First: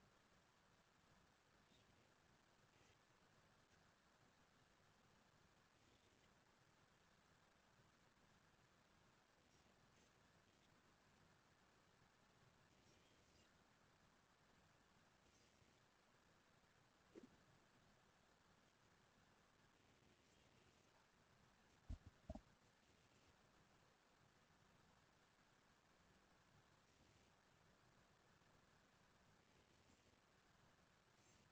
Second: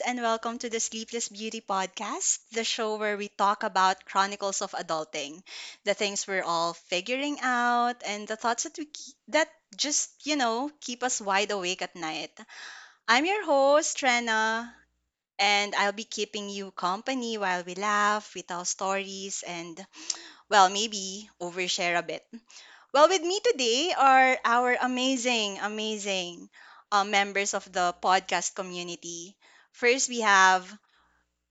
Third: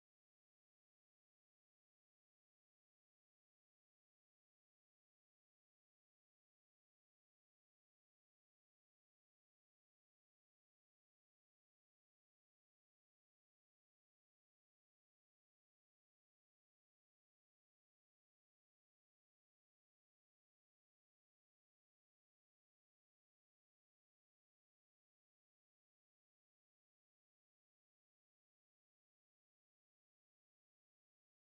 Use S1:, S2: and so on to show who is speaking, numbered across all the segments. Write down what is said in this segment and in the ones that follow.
S1: and welcome to the Sleepless Beauty Podcast, the show where we talk about chronicles of adulting, the things we're all figuring out, and the thoughts that we keep, that just keep us wide awake at night. I'm your host, Trena, and I'll be keeping you company while we laugh, we tell stories, and well, maybe overshare a bit. Well, with me today are our amazing members of the podcast community. First, we have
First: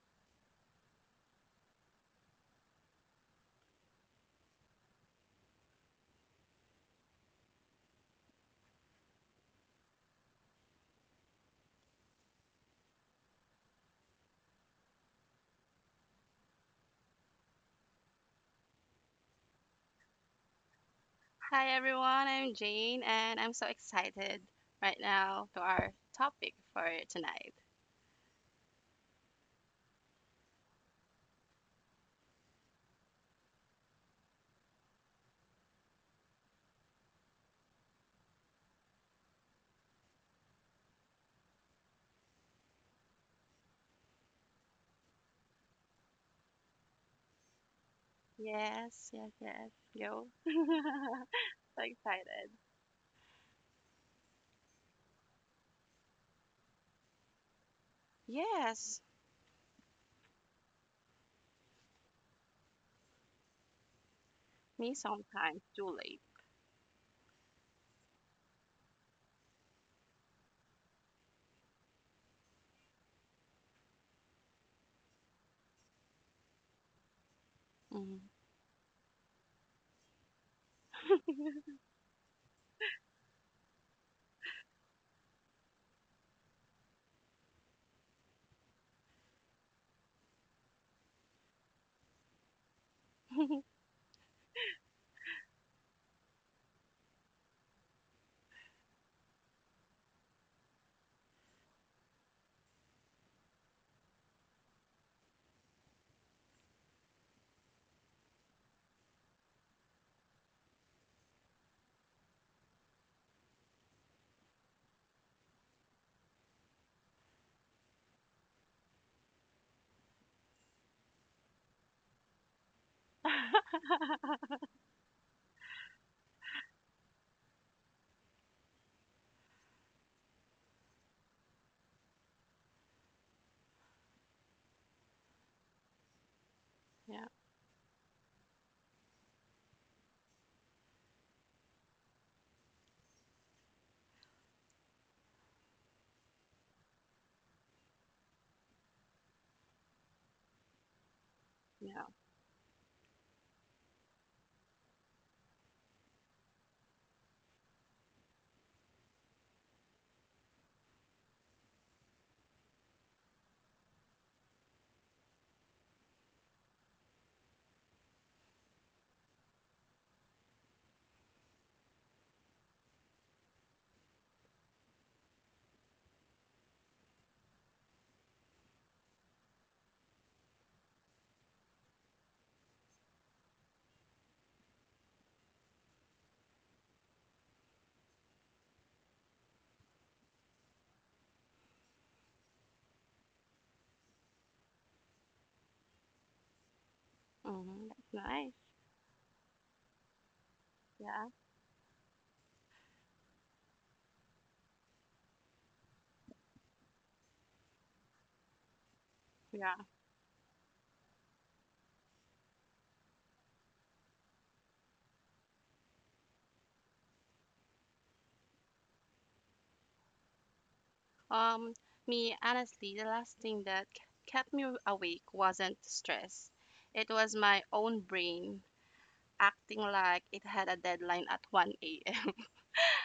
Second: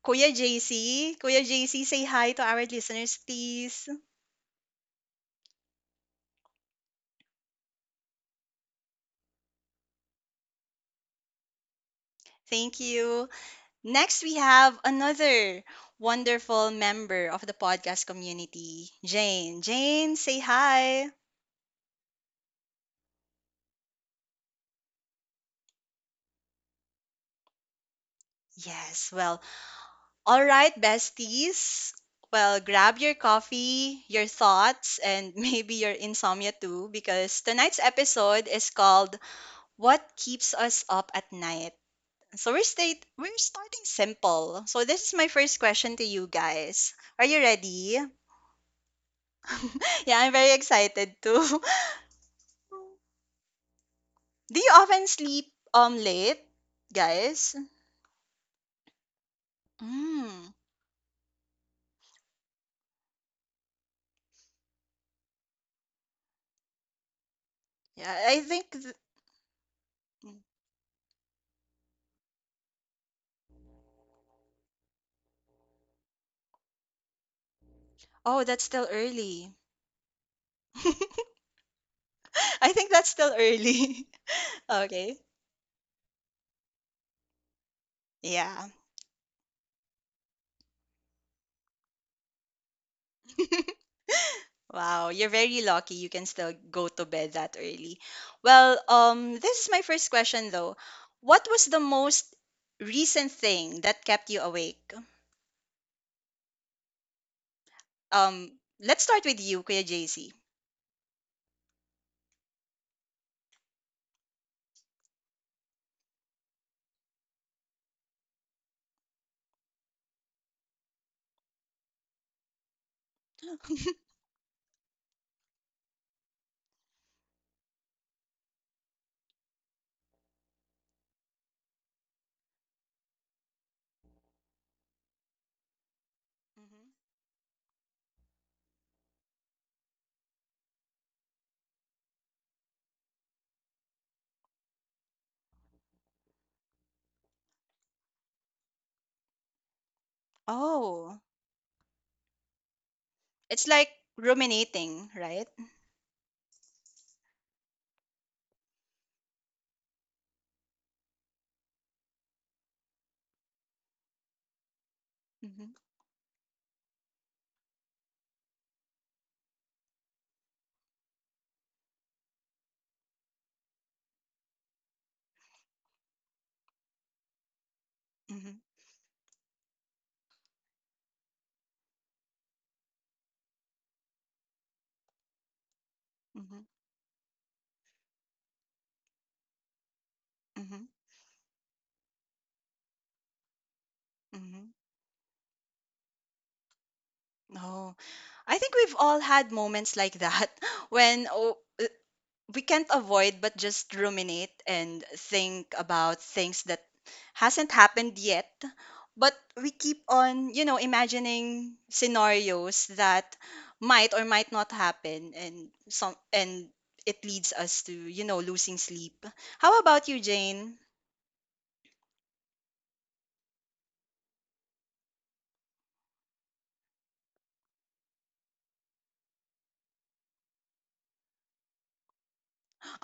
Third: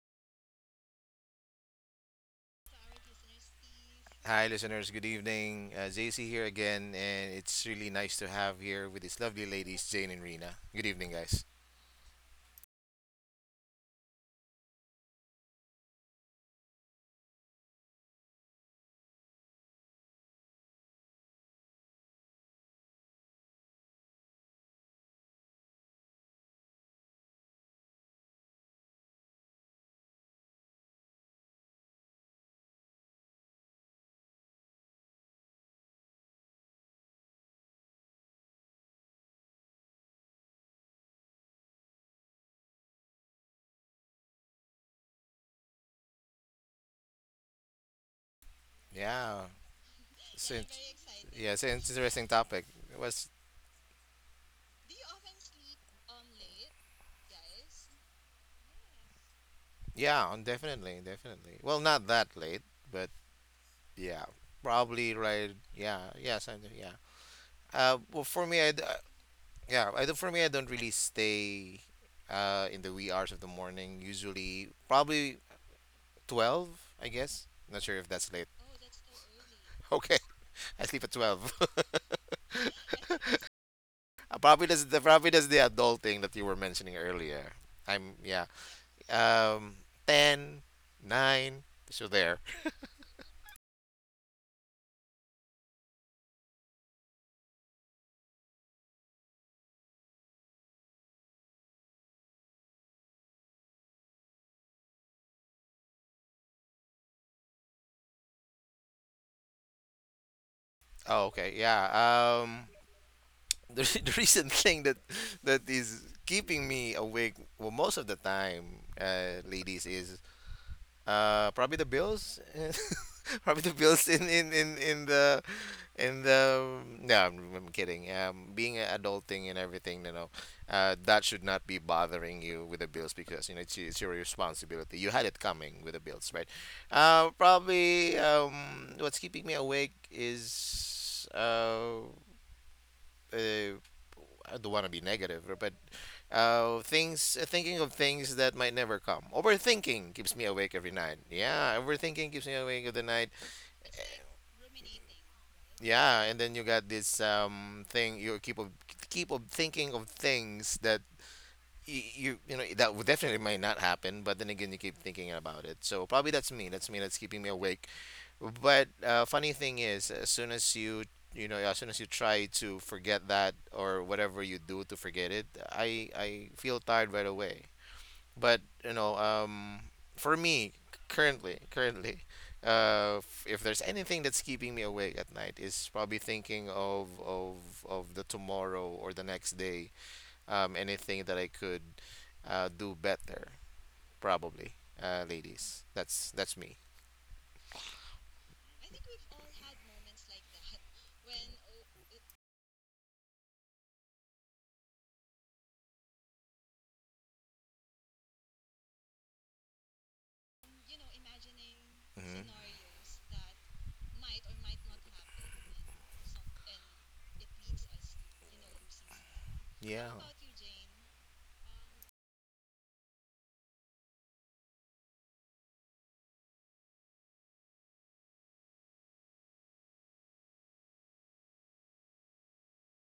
S1: Kuya JC. Kuya JC, say hi to our listeners, please.
S2: Hi, listeners. Good evening. JC here again, and it's really nice to have here with these lovely ladies, Jane and Rena. Good evening, guys.
S1: Thank you. Next, we have another wonderful member of the podcast community, Jane. Jane, say hi.
S3: Hi everyone, I'm Jane and I'm so excited right now to our topic for tonight
S1: Yes, well, all right, besties. Well, grab your coffee, your thoughts, and maybe your insomnia too, because tonight's episode is called What Keeps Us Up at Night. So we're starting simple. So this is my first question to you guys. Are you ready?
S3: Yes, yes,
S2: Yeah,
S3: yes.
S1: Yeah,
S3: Yo,
S1: I'm very
S2: since
S1: excited
S2: yeah, it's
S1: too.
S2: an
S3: so
S2: interesting
S3: excited.
S2: topic. It was
S1: Do you often sleep late, guys?
S3: Yes,
S2: Yeah, on
S1: Mm.
S2: definitely, definitely. Well, not that late, but yeah,
S3: me
S2: probably right.
S3: sometimes too
S2: Yeah,
S3: late.
S2: yeah, something. Yeah.
S1: Yeah,
S2: Well,
S1: I
S2: for me,
S1: think th-
S2: I do. Not for me, I don't really stay in the wee hours of the morning. Usually, probably 12, I guess. Not sure if
S3: Hmm.
S2: that's
S1: oh,
S2: late.
S1: that's still early.
S2: Okay, I sleep at 12.
S1: I think that's still early. Okay.
S2: Probably does the adult thing that you were mentioning earlier. I'm yeah.
S1: Yeah.
S2: Um Ten, 9, so there.
S1: Wow, you're very lucky you can still go to bed that early. Well, this is my first question though. What was the most recent thing that kept you awake? Um, let's start with you, Kuya JC.
S2: Oh, okay. Yeah. Um the, re- The recent thing that is keeping me awake, well, most of the time, ladies, is probably the bills. Probably the bills in the And no, I'm kidding. Being an adulting and everything, you know, that should not be bothering you with the bills because you know it's your responsibility. You had it coming with the bills, right?
S1: Mhm.
S3: Yeah,
S2: Probably what's keeping me awake is uh, I don't want to be negative, but things thinking of things that might never come. Overthinking keeps me awake every night.
S1: Oh,
S2: Yeah,
S3: yeah.
S2: overthinking keeps me awake of the night.
S1: it's like ruminating, right?
S2: Yeah, and then you got this thing you keep of thinking of things that you you know that would definitely might not happen, but then again you keep thinking about
S1: Mm-hmm.
S2: it. So probably that's me. That's me. That's keeping me awake. But funny thing is, as soon as you you know as soon as you try to forget that or whatever you do to forget it, I feel tired right away,
S1: mm-hmm,
S2: but you know, for me, if there's anything that's keeping me awake at night, is probably
S1: mm-hmm,
S2: thinking of the tomorrow or the next day,
S1: mm-hmm,
S2: anything that I could do better,
S1: mm-hmm.
S2: probably. Ladies, that's me.
S3: Hmm,
S1: Oh,
S3: that's
S1: I
S3: nice.
S1: think we've all had moments like that
S3: Yeah,
S1: when we can't avoid but just ruminate and think about things that hasn't happened yet. But we
S3: yeah.
S1: keep on, you know, imagining
S2: hmm
S1: scenarios that might or might not happen, and it leads us to, you know, losing sleep. How about
S2: yeah.
S1: you, Jane?
S3: Um, Me honestly, the last thing that kept me awake wasn't stress. It was my own brain acting like it had a deadline at 1 a.m.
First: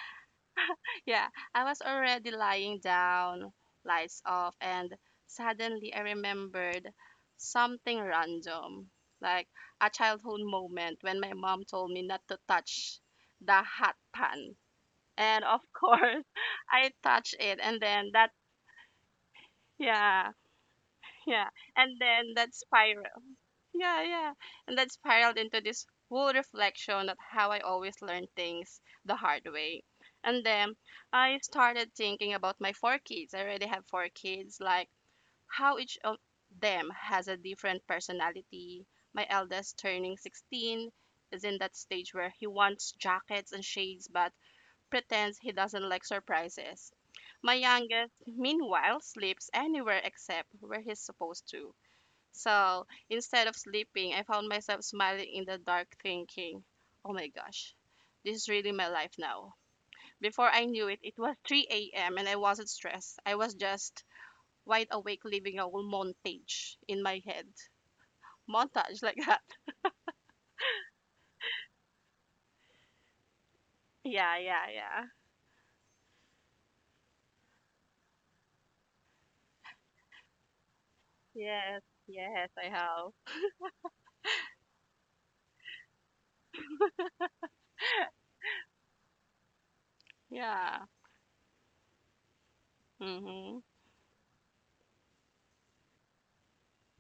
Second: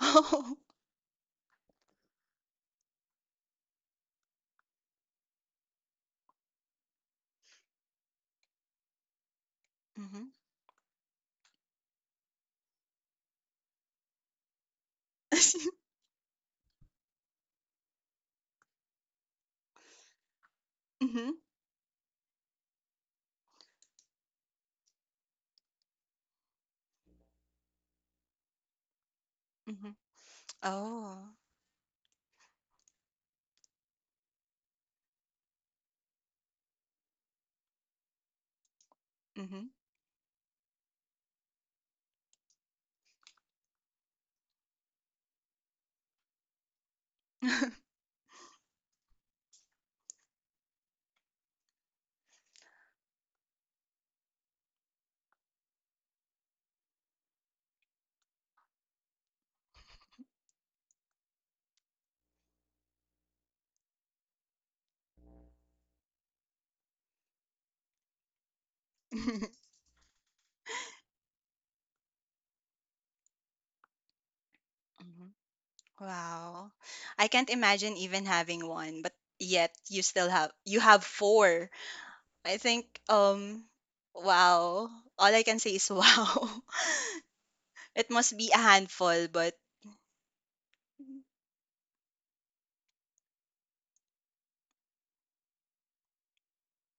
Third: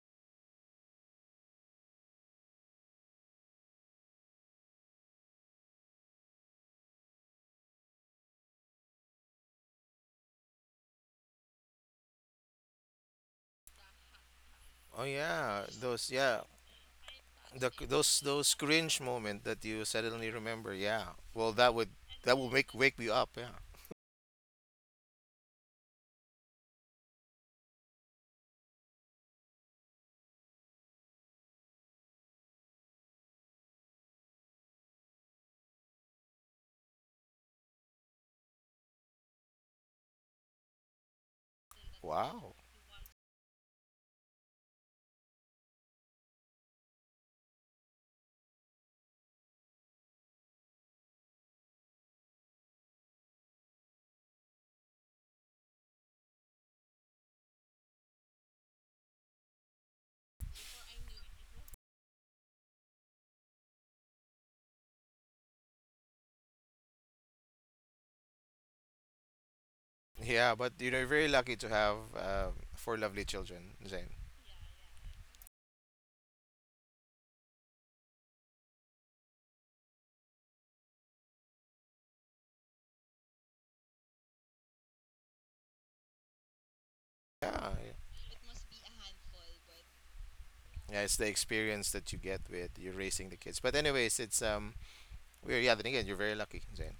S1: Oh.
S3: Yeah, I was already lying down, lights off, and suddenly I remembered something random, like a
S1: Mm-hmm.
S3: childhood moment when my mom told me not to touch the hot pan.
S2: Oh
S3: And of
S2: yeah, those
S3: course,
S2: yeah
S3: I touched it,
S2: the
S3: and then that,
S2: those cringe moment that you suddenly
S3: yeah,
S2: remember. Yeah.
S1: mm-hmm.
S3: yeah,
S2: Well, that would
S3: and then that
S2: make wake you
S3: spiral.
S2: up. Yeah.
S3: Yeah, yeah. And that spiraled into this whole reflection of how I always learn things the hard way.
S1: Mm-hmm.
S3: And then
S1: Oh.
S3: I started thinking about my four kids. I already have four kids, like how each of them has a different personality. My
S1: Mm-hmm.
S3: eldest turning 16 is in that stage where he
S2: Wow.
S3: wants jackets and shades but pretends he doesn't like surprises. My youngest, meanwhile, sleeps anywhere except where he's supposed to. So instead of sleeping, I found myself smiling in the dark, thinking, oh my gosh, this is really my life now. Before I knew it, it was 3 a.m. and I wasn't stressed. I was just wide awake living a whole montage in my head. Montage like that.
S2: Yeah, but you know, you're very lucky to have four lovely children, Zane.
S3: Yeah, yeah, yeah.
S1: Wow. I can't imagine even having one, but yet you have four.
S3: Yes, yes,
S1: I
S3: I
S1: think
S3: have.
S1: wow. All I can say is wow.
S2: Yeah, yeah.
S1: It must be a handful, but
S3: Yeah.
S2: Yeah, it's the experience that you get with you raising the
S3: Mm-hmm.
S2: kids. But anyways, it's we're yeah. Then again, you're very lucky, Zane.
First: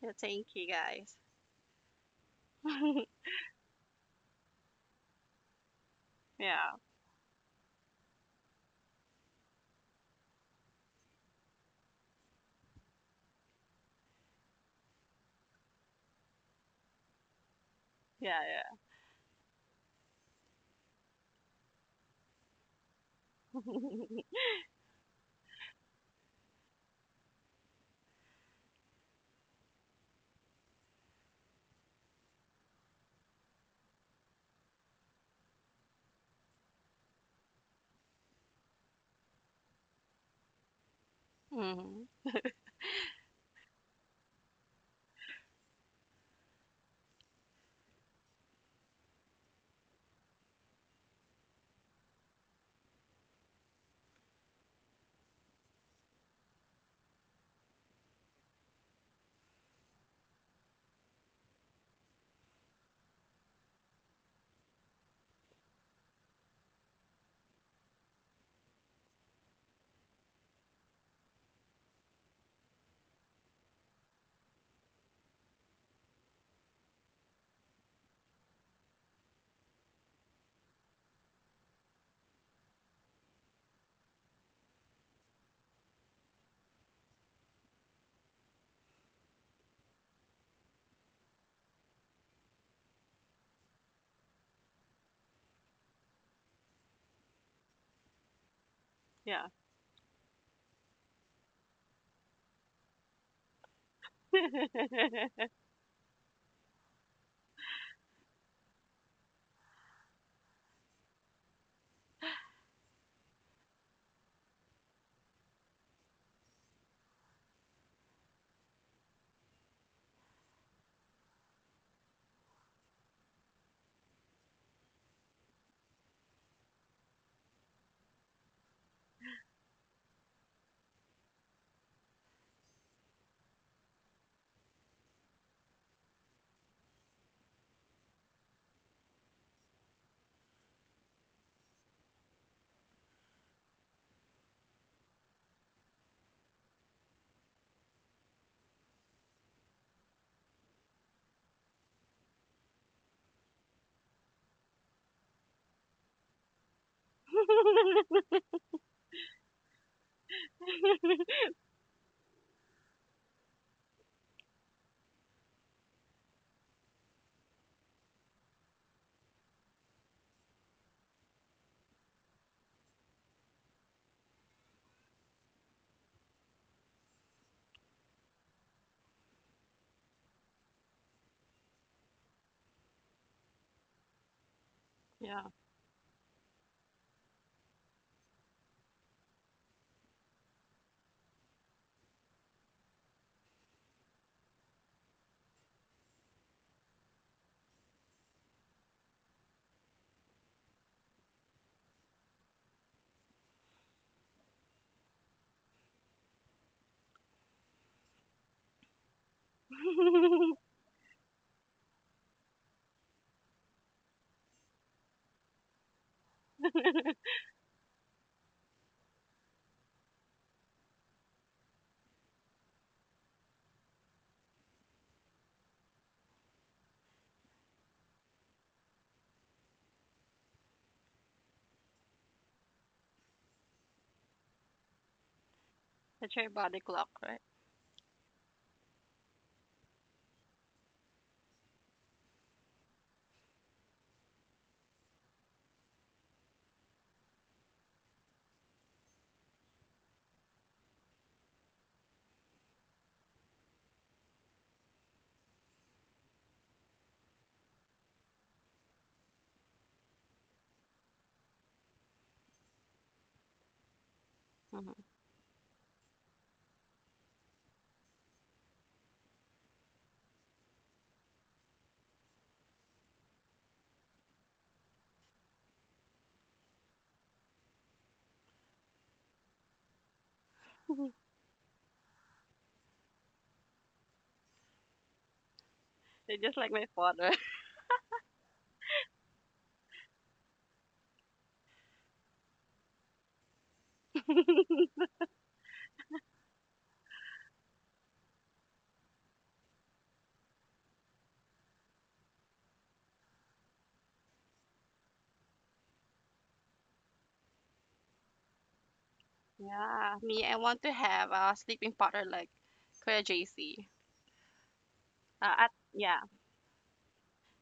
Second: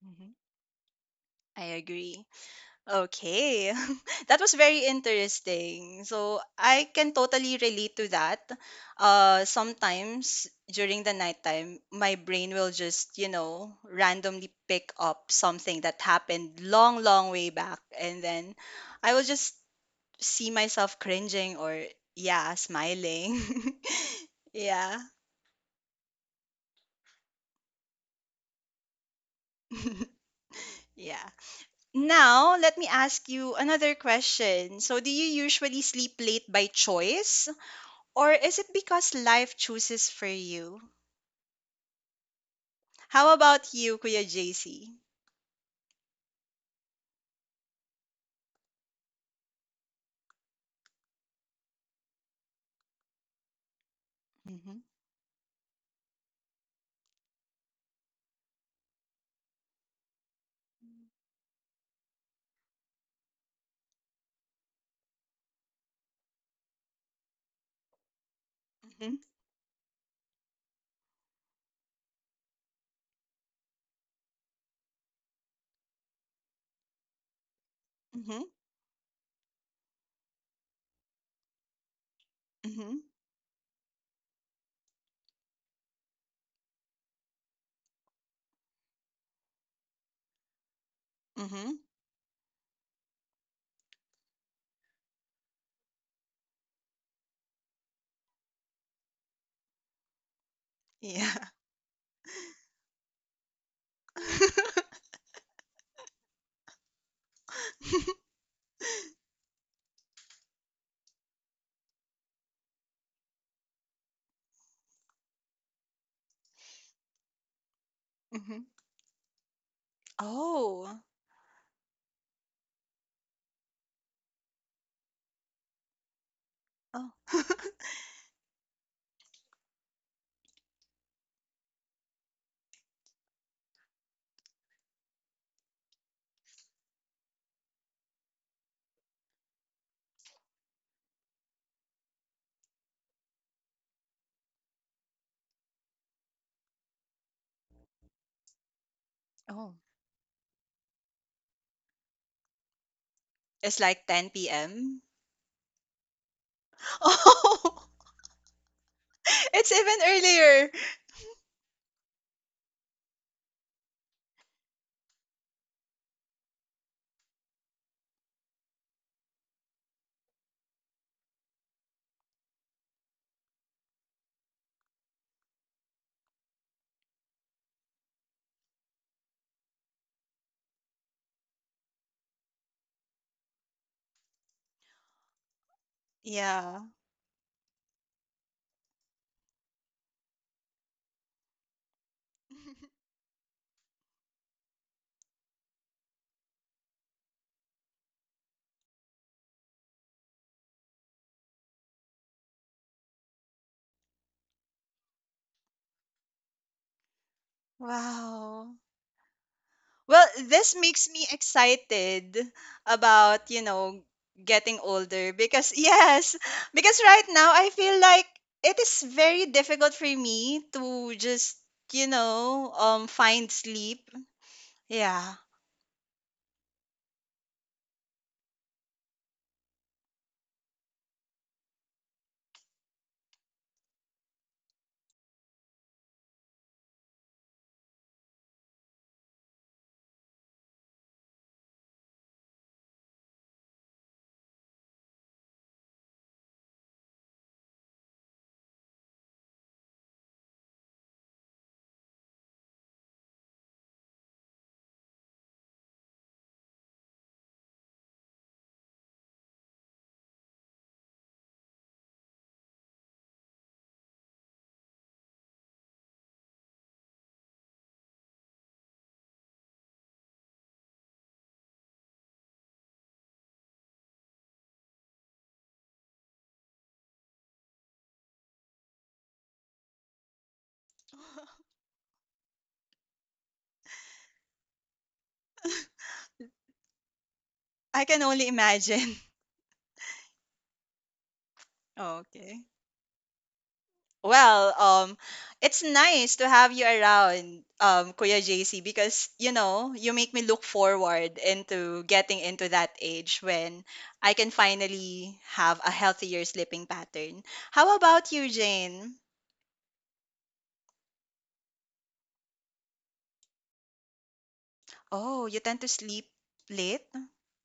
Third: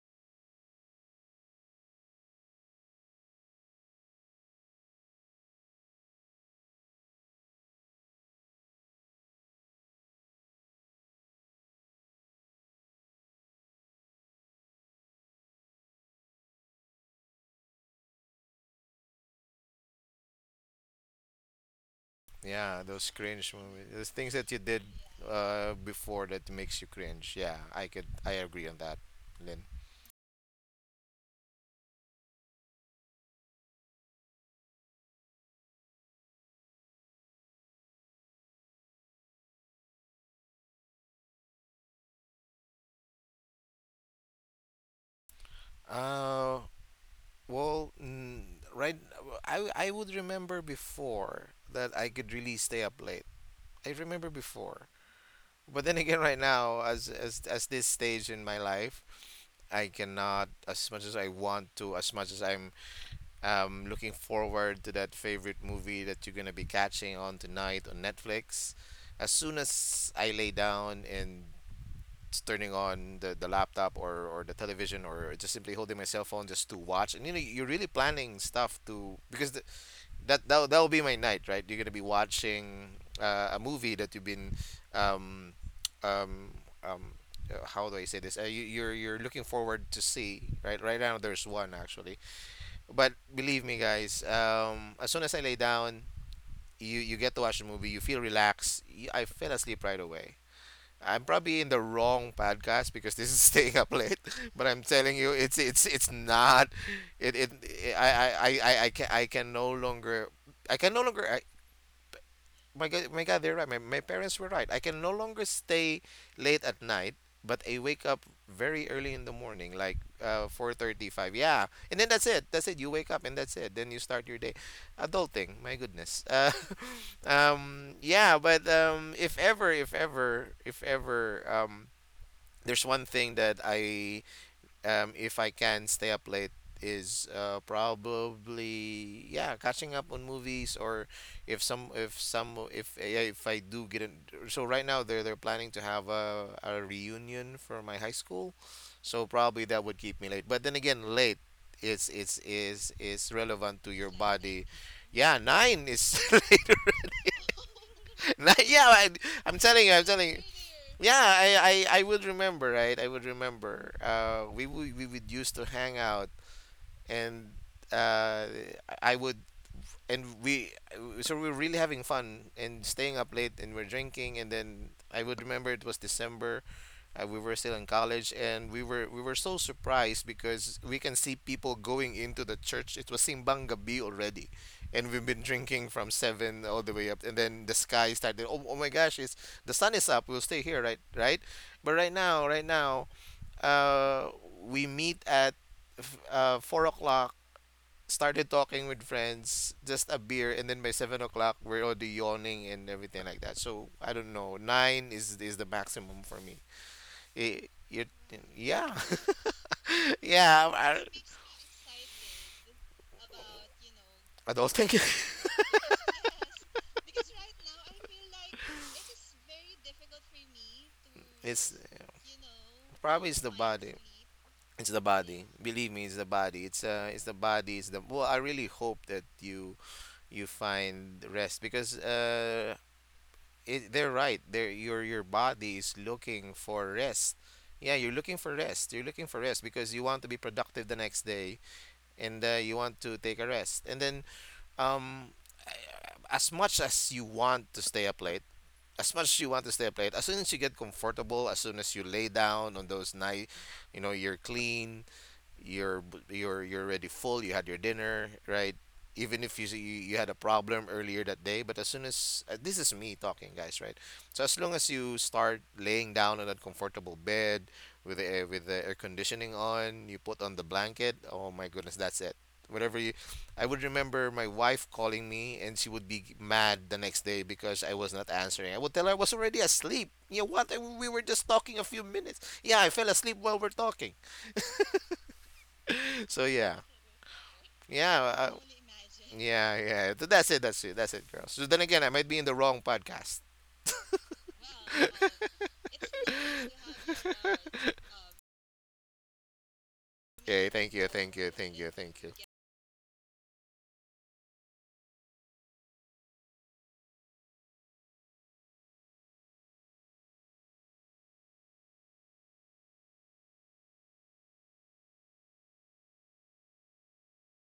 S3: Yeah,
S1: mhm,
S3: thank you guys.
S1: I agree. Okay. That was very interesting. So
S3: Yeah,
S1: I can totally relate to that. Sometimes during the nighttime, my brain will just, you know, randomly pick up something that happened long, long way back. And
S3: yeah,
S1: then
S3: yeah.
S1: I will just see myself cringing, or yeah,
S2: Yeah, those
S1: smiling.
S2: cringe movies, those things that you did
S1: Yeah.
S2: before that makes you cringe. Yeah, I could, I agree on that, Lynn.
S1: Yeah. Now, let me ask you another question. So, do you usually sleep late by choice, or is it because life chooses for you?
S3: Mm-hmm.
S1: How about you, Kuya JC?
S2: Uh, Well, right, I would remember before that I could really stay up late. I remember before.
S1: Mm-hmm,
S2: But then again, right now, as this stage in my life, I cannot. As much as I want to, as much as I'm looking forward to that favorite movie that you're going to be catching on tonight on Netflix.
S1: mm-hmm,
S2: As soon as I lay down and turning on the laptop or the television or just simply holding my cell phone just to watch, and you know you're really planning
S1: mm-hmm,
S2: stuff to, because that will be my night, right? You're gonna be watching
S1: mm-hmm,
S2: a movie that you've been um um um how do I say this? You're looking forward to see right right now. There's one
S1: mm-hmm.
S2: actually, but believe me, guys. As soon as I lay down, you get to watch the movie. You feel relaxed. I
S3: Yeah.
S2: fell asleep right away. I'm
S1: Yeah.
S2: probably in the wrong podcast because this is staying up late, but I'm telling you, it's not. It I can no longer, I can no longer. My God, my God, they're right. My parents were right. I can no longer stay late at night, but I wake up
S1: Mm-hmm.
S2: very early in the morning, like four
S1: Oh.
S2: thirty-five. Yeah, and then that's it. That's it. You wake up and that's it. Then you start your day. Adulting, my goodness.
S1: Oh.
S2: Yeah, but if ever, there's one thing that I if I can stay up late is probably yeah catching up on movies, or if some if some if yeah, if I do get in. So right now they're planning to have a reunion for my high school, so probably
S1: Oh.
S2: that would keep me late, but then again late is
S1: It's
S2: relevant to
S1: like
S2: your
S1: 10
S2: body.
S1: p.m.
S2: Yeah, nine is later.
S1: Oh,
S2: Na- yeah, I, I'm
S1: it's
S2: telling
S1: even
S2: you, I'm telling you.
S1: earlier.
S2: Yeah, I, I would remember, right? I would remember. We would used to hang out, and uh, I would and we so we were really having fun and staying up late and we're drinking, and then I would remember it was December. We were still in college, and we were so surprised because we can see people going into the church. It was Simbang Gabi already, and we've been
S3: yeah.
S2: drinking from seven
S1: Yeah.
S2: all the way up, and then the sky started. Oh, oh my gosh! It's The sun is up. We'll stay here, right? Right? But right now, right now, uh, we meet at 4 o'clock, started talking with friends, just a beer, and then by 7 o'clock we're already yawning and everything like that. So I don't know. Nine is the maximum for me. Y- you
S1: Wow.
S2: Yeah.
S1: Well,
S2: Yeah,
S1: this
S2: I,
S1: makes me excited about, you know,
S2: I don't
S1: getting
S2: think.
S1: older because yes, because right now I feel like it is very difficult for me to just, you know,
S2: Probably it's
S1: find
S2: the body.
S1: sleep.
S2: It's the
S1: Yeah.
S2: body. Believe me, it's the body. It's the body. It's the well. I really hope that you find rest, because they're right. Your body is
S3: That's your
S2: looking
S3: body
S2: for
S3: clock,
S2: rest.
S3: right?
S2: Yeah, you're looking for rest. You're looking for rest because you want to be productive the next day. And you want to take a rest. And then, um, as much as you want to stay up late, as much as you want to stay up late, as soon as you get comfortable, as soon as you lay down on those night, you know, you're clean, you're you're already full, you had your dinner, right? Even if you you had a problem earlier that day, but as soon as this is me talking, guys, right? So as long as
S3: Mhm.
S2: you start laying down on that comfortable bed with the air conditioning on, you put on the blanket, oh my goodness, that's it. Whatever you I would remember my wife calling me, and she would be mad the next day because I was not answering. I would tell her I was already asleep. You know what, we were just talking a few minutes, yeah, I fell asleep while we're talking.
S3: You're
S2: So
S3: just like
S2: yeah.
S3: my father.
S1: I can
S2: yeah,
S1: only
S2: uh,
S1: imagine.
S2: yeah. That's it, that's it, that's it, girls. So then again, I might be in the
S1: Okay.
S2: wrong podcast.
S1: Well, it's nice to have you around, Kuya JC, because you know you make me look
S2: Okay, thank you,
S1: forward
S2: thank you, thank you,
S1: into
S2: thank you.
S1: getting into that age when I can finally have a healthier sleeping pattern. How about you, Jane?
S3: Yeah, me, I want to have a sleeping partner like Kuya JC.
S1: Oh, you
S3: At
S1: tend to
S3: yeah,
S1: sleep late?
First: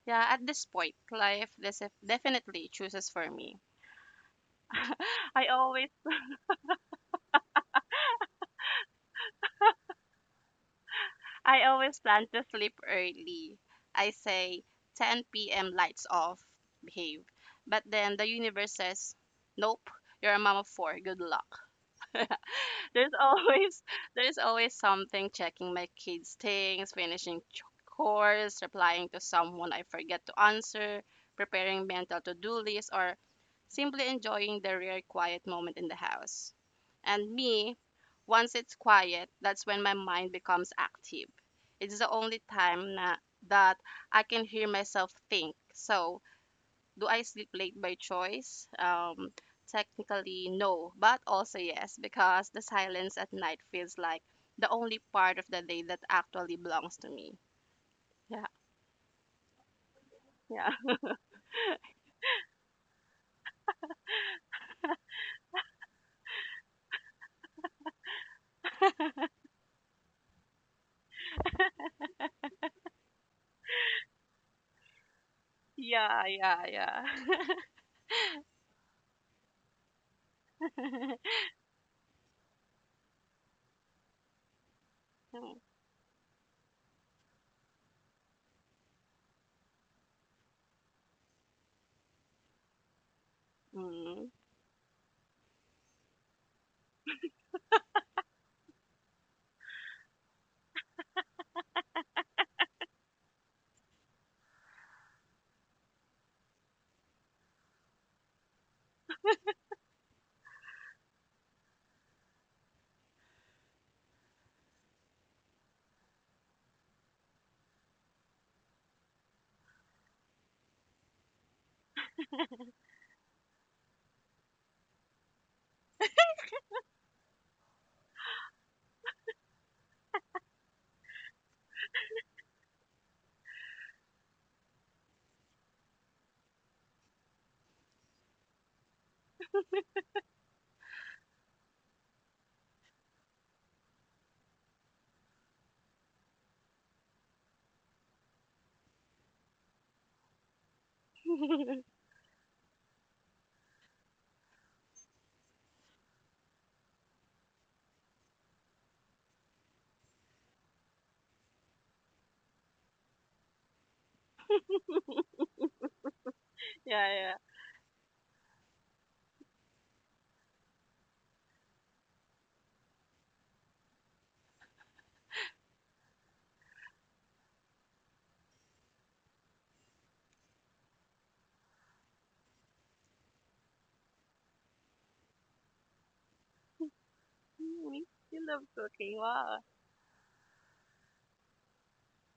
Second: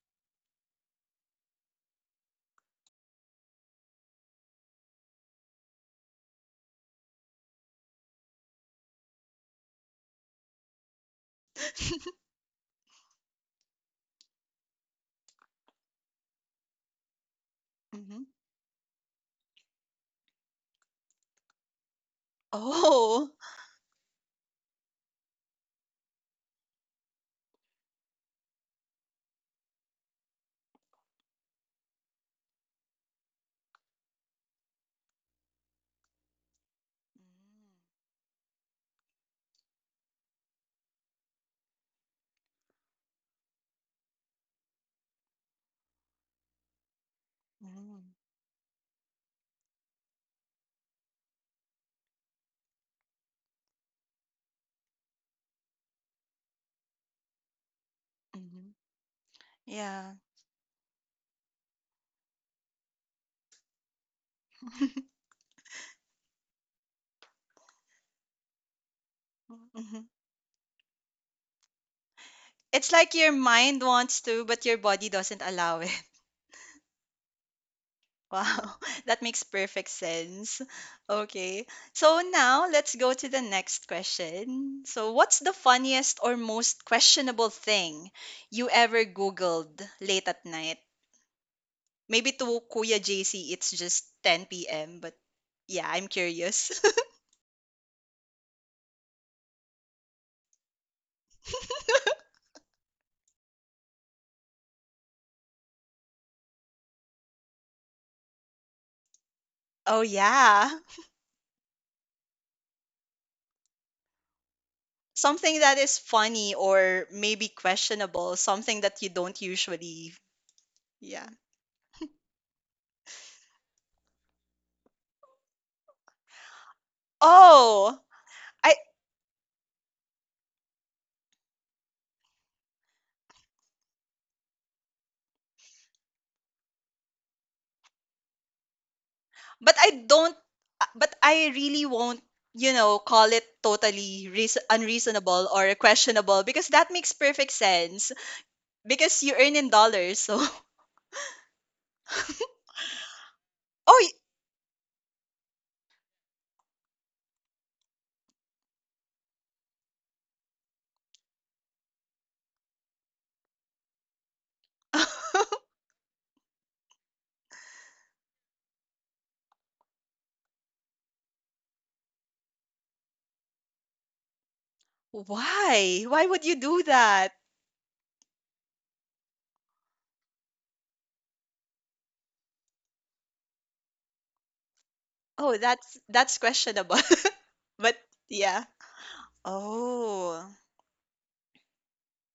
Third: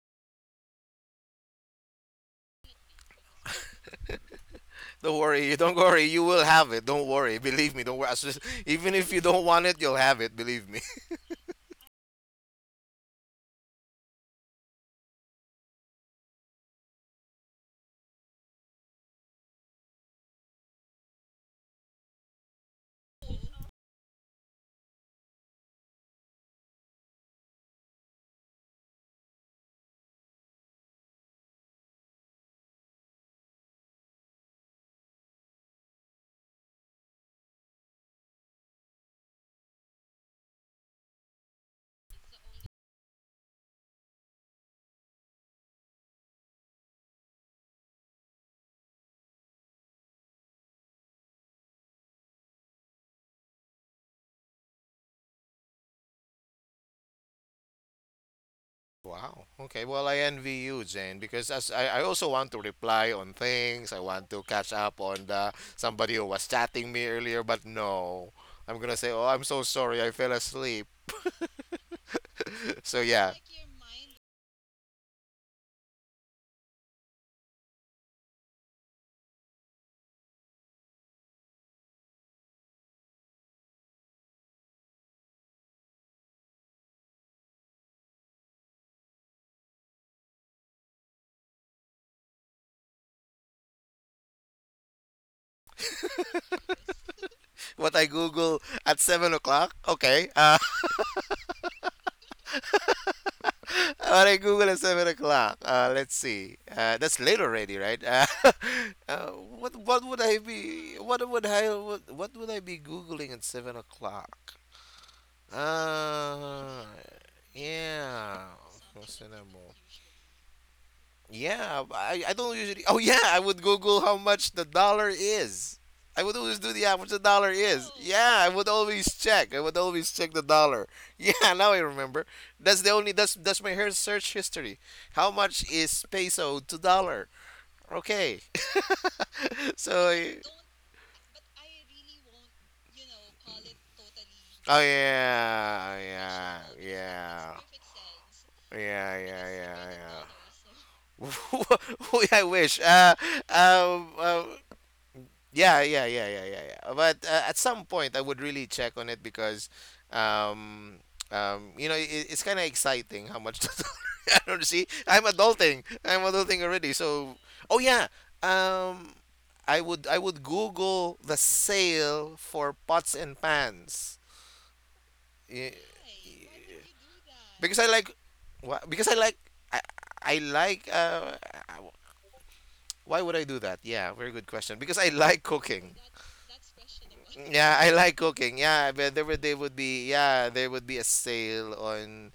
S3: yeah. At this point, life this definitely chooses for me.
S2: Don't worry,
S3: I
S2: you don't
S3: always
S2: worry, you will have it. Don't worry, believe me, don't worry. As soon as— Even if you don't want it, you'll have it, believe me.
S3: I always plan to sleep early. I say 10 p.m. lights off, behave. But then
S1: Hmm.
S3: the universe says, nope, you're a mom of four. Good luck. there's
S1: Oh.
S3: always there's always something checking my kids' things, finishing chores, replying to someone I forget to answer, preparing mental to-do lists, or simply enjoying the rare quiet moment in the house. And me, once it's quiet, that's when my mind becomes active. It's the only time na, that I can hear myself think. So do I sleep late by
S1: Mm,
S3: choice? Technically, no, but also yes, because the silence at night feels like the only part of the day that actually belongs to me. Yeah,
S1: mhm.
S2: Wow. Okay, well,
S1: Yeah.
S2: I envy
S3: yeah,
S2: you, Jane, because as I also want to reply on things. I want to catch up on the somebody who was chatting me earlier, but no. I'm gonna say, oh, I'm so sorry,
S1: Mhm.
S2: I fell asleep.
S1: It's
S2: So
S1: like your
S2: yeah.
S1: mind wants to, but your body doesn't allow it.
S3: yeah, yeah, yeah.
S1: Wow, that makes perfect sense. Okay. So now let's go to the next question. So, what's the funniest or most questionable thing you ever Googled late at night? Maybe to Kuya JC, it's just
S3: Mm.
S1: 10 p.m., but yeah, I'm curious.
S2: What I Google at 7 o'clock. Okay, what I Google at 7 o'clock. Let's see. That's late already, right? Uh, what
S1: Oh,
S2: what would I
S1: yeah.
S2: be? What would I what would I be googling at 7 o'clock?
S1: Something that is funny
S2: Uh,
S1: or maybe questionable,
S2: yeah,
S1: something that you don't
S2: questionable.
S1: usually, yeah.
S2: I don't usually. Oh yeah, I would Google how much the dollar is. I would always do the how much the dollar is. Oh.
S1: Oh,
S2: Yeah, I would
S1: I,
S2: always check. I would always check the dollar. Yeah, now I remember. That's the only. That's my hair search history. How much is peso to dollar? Okay.
S1: but I
S2: So.
S1: don't
S2: I-
S1: but I really won't, you know, call it totally reas
S2: Oh
S1: unreasonable or
S2: yeah, reach
S1: questionable,
S2: yeah,
S1: because
S2: out.
S1: that makes perfect
S2: Yeah,
S1: sense
S2: yeah,
S1: because you
S2: yeah,
S1: earn
S2: you
S1: in dollars,
S2: yeah,
S1: so
S2: yeah. Dollars. I wish.
S1: oh
S2: Um,
S1: y-
S2: uh, Yeah, yeah, yeah, yeah, yeah, yeah. But at some point, I would really check on it because, um, you know, it's kind of exciting how much. I don't see. I'm adulting. I'm adulting already.
S3: yeah, yeah.
S2: So, oh yeah. Um, I would Google the sale for pots and pans. Y-
S1: why would
S2: y-
S1: you do that?
S2: Because I like, wha- because I like, I, I like. Why would I do that? Yeah, very good question. Because I like
S1: Oh,
S2: cooking.
S1: that's questionable.
S2: Yeah, I
S1: But
S3: Mm,
S2: like
S3: you
S2: cooking.
S3: love
S1: yeah.
S2: Yeah, but
S3: cooking.
S2: there would they
S3: Wow.
S2: would be
S1: Oh,
S2: yeah, there would be a sale on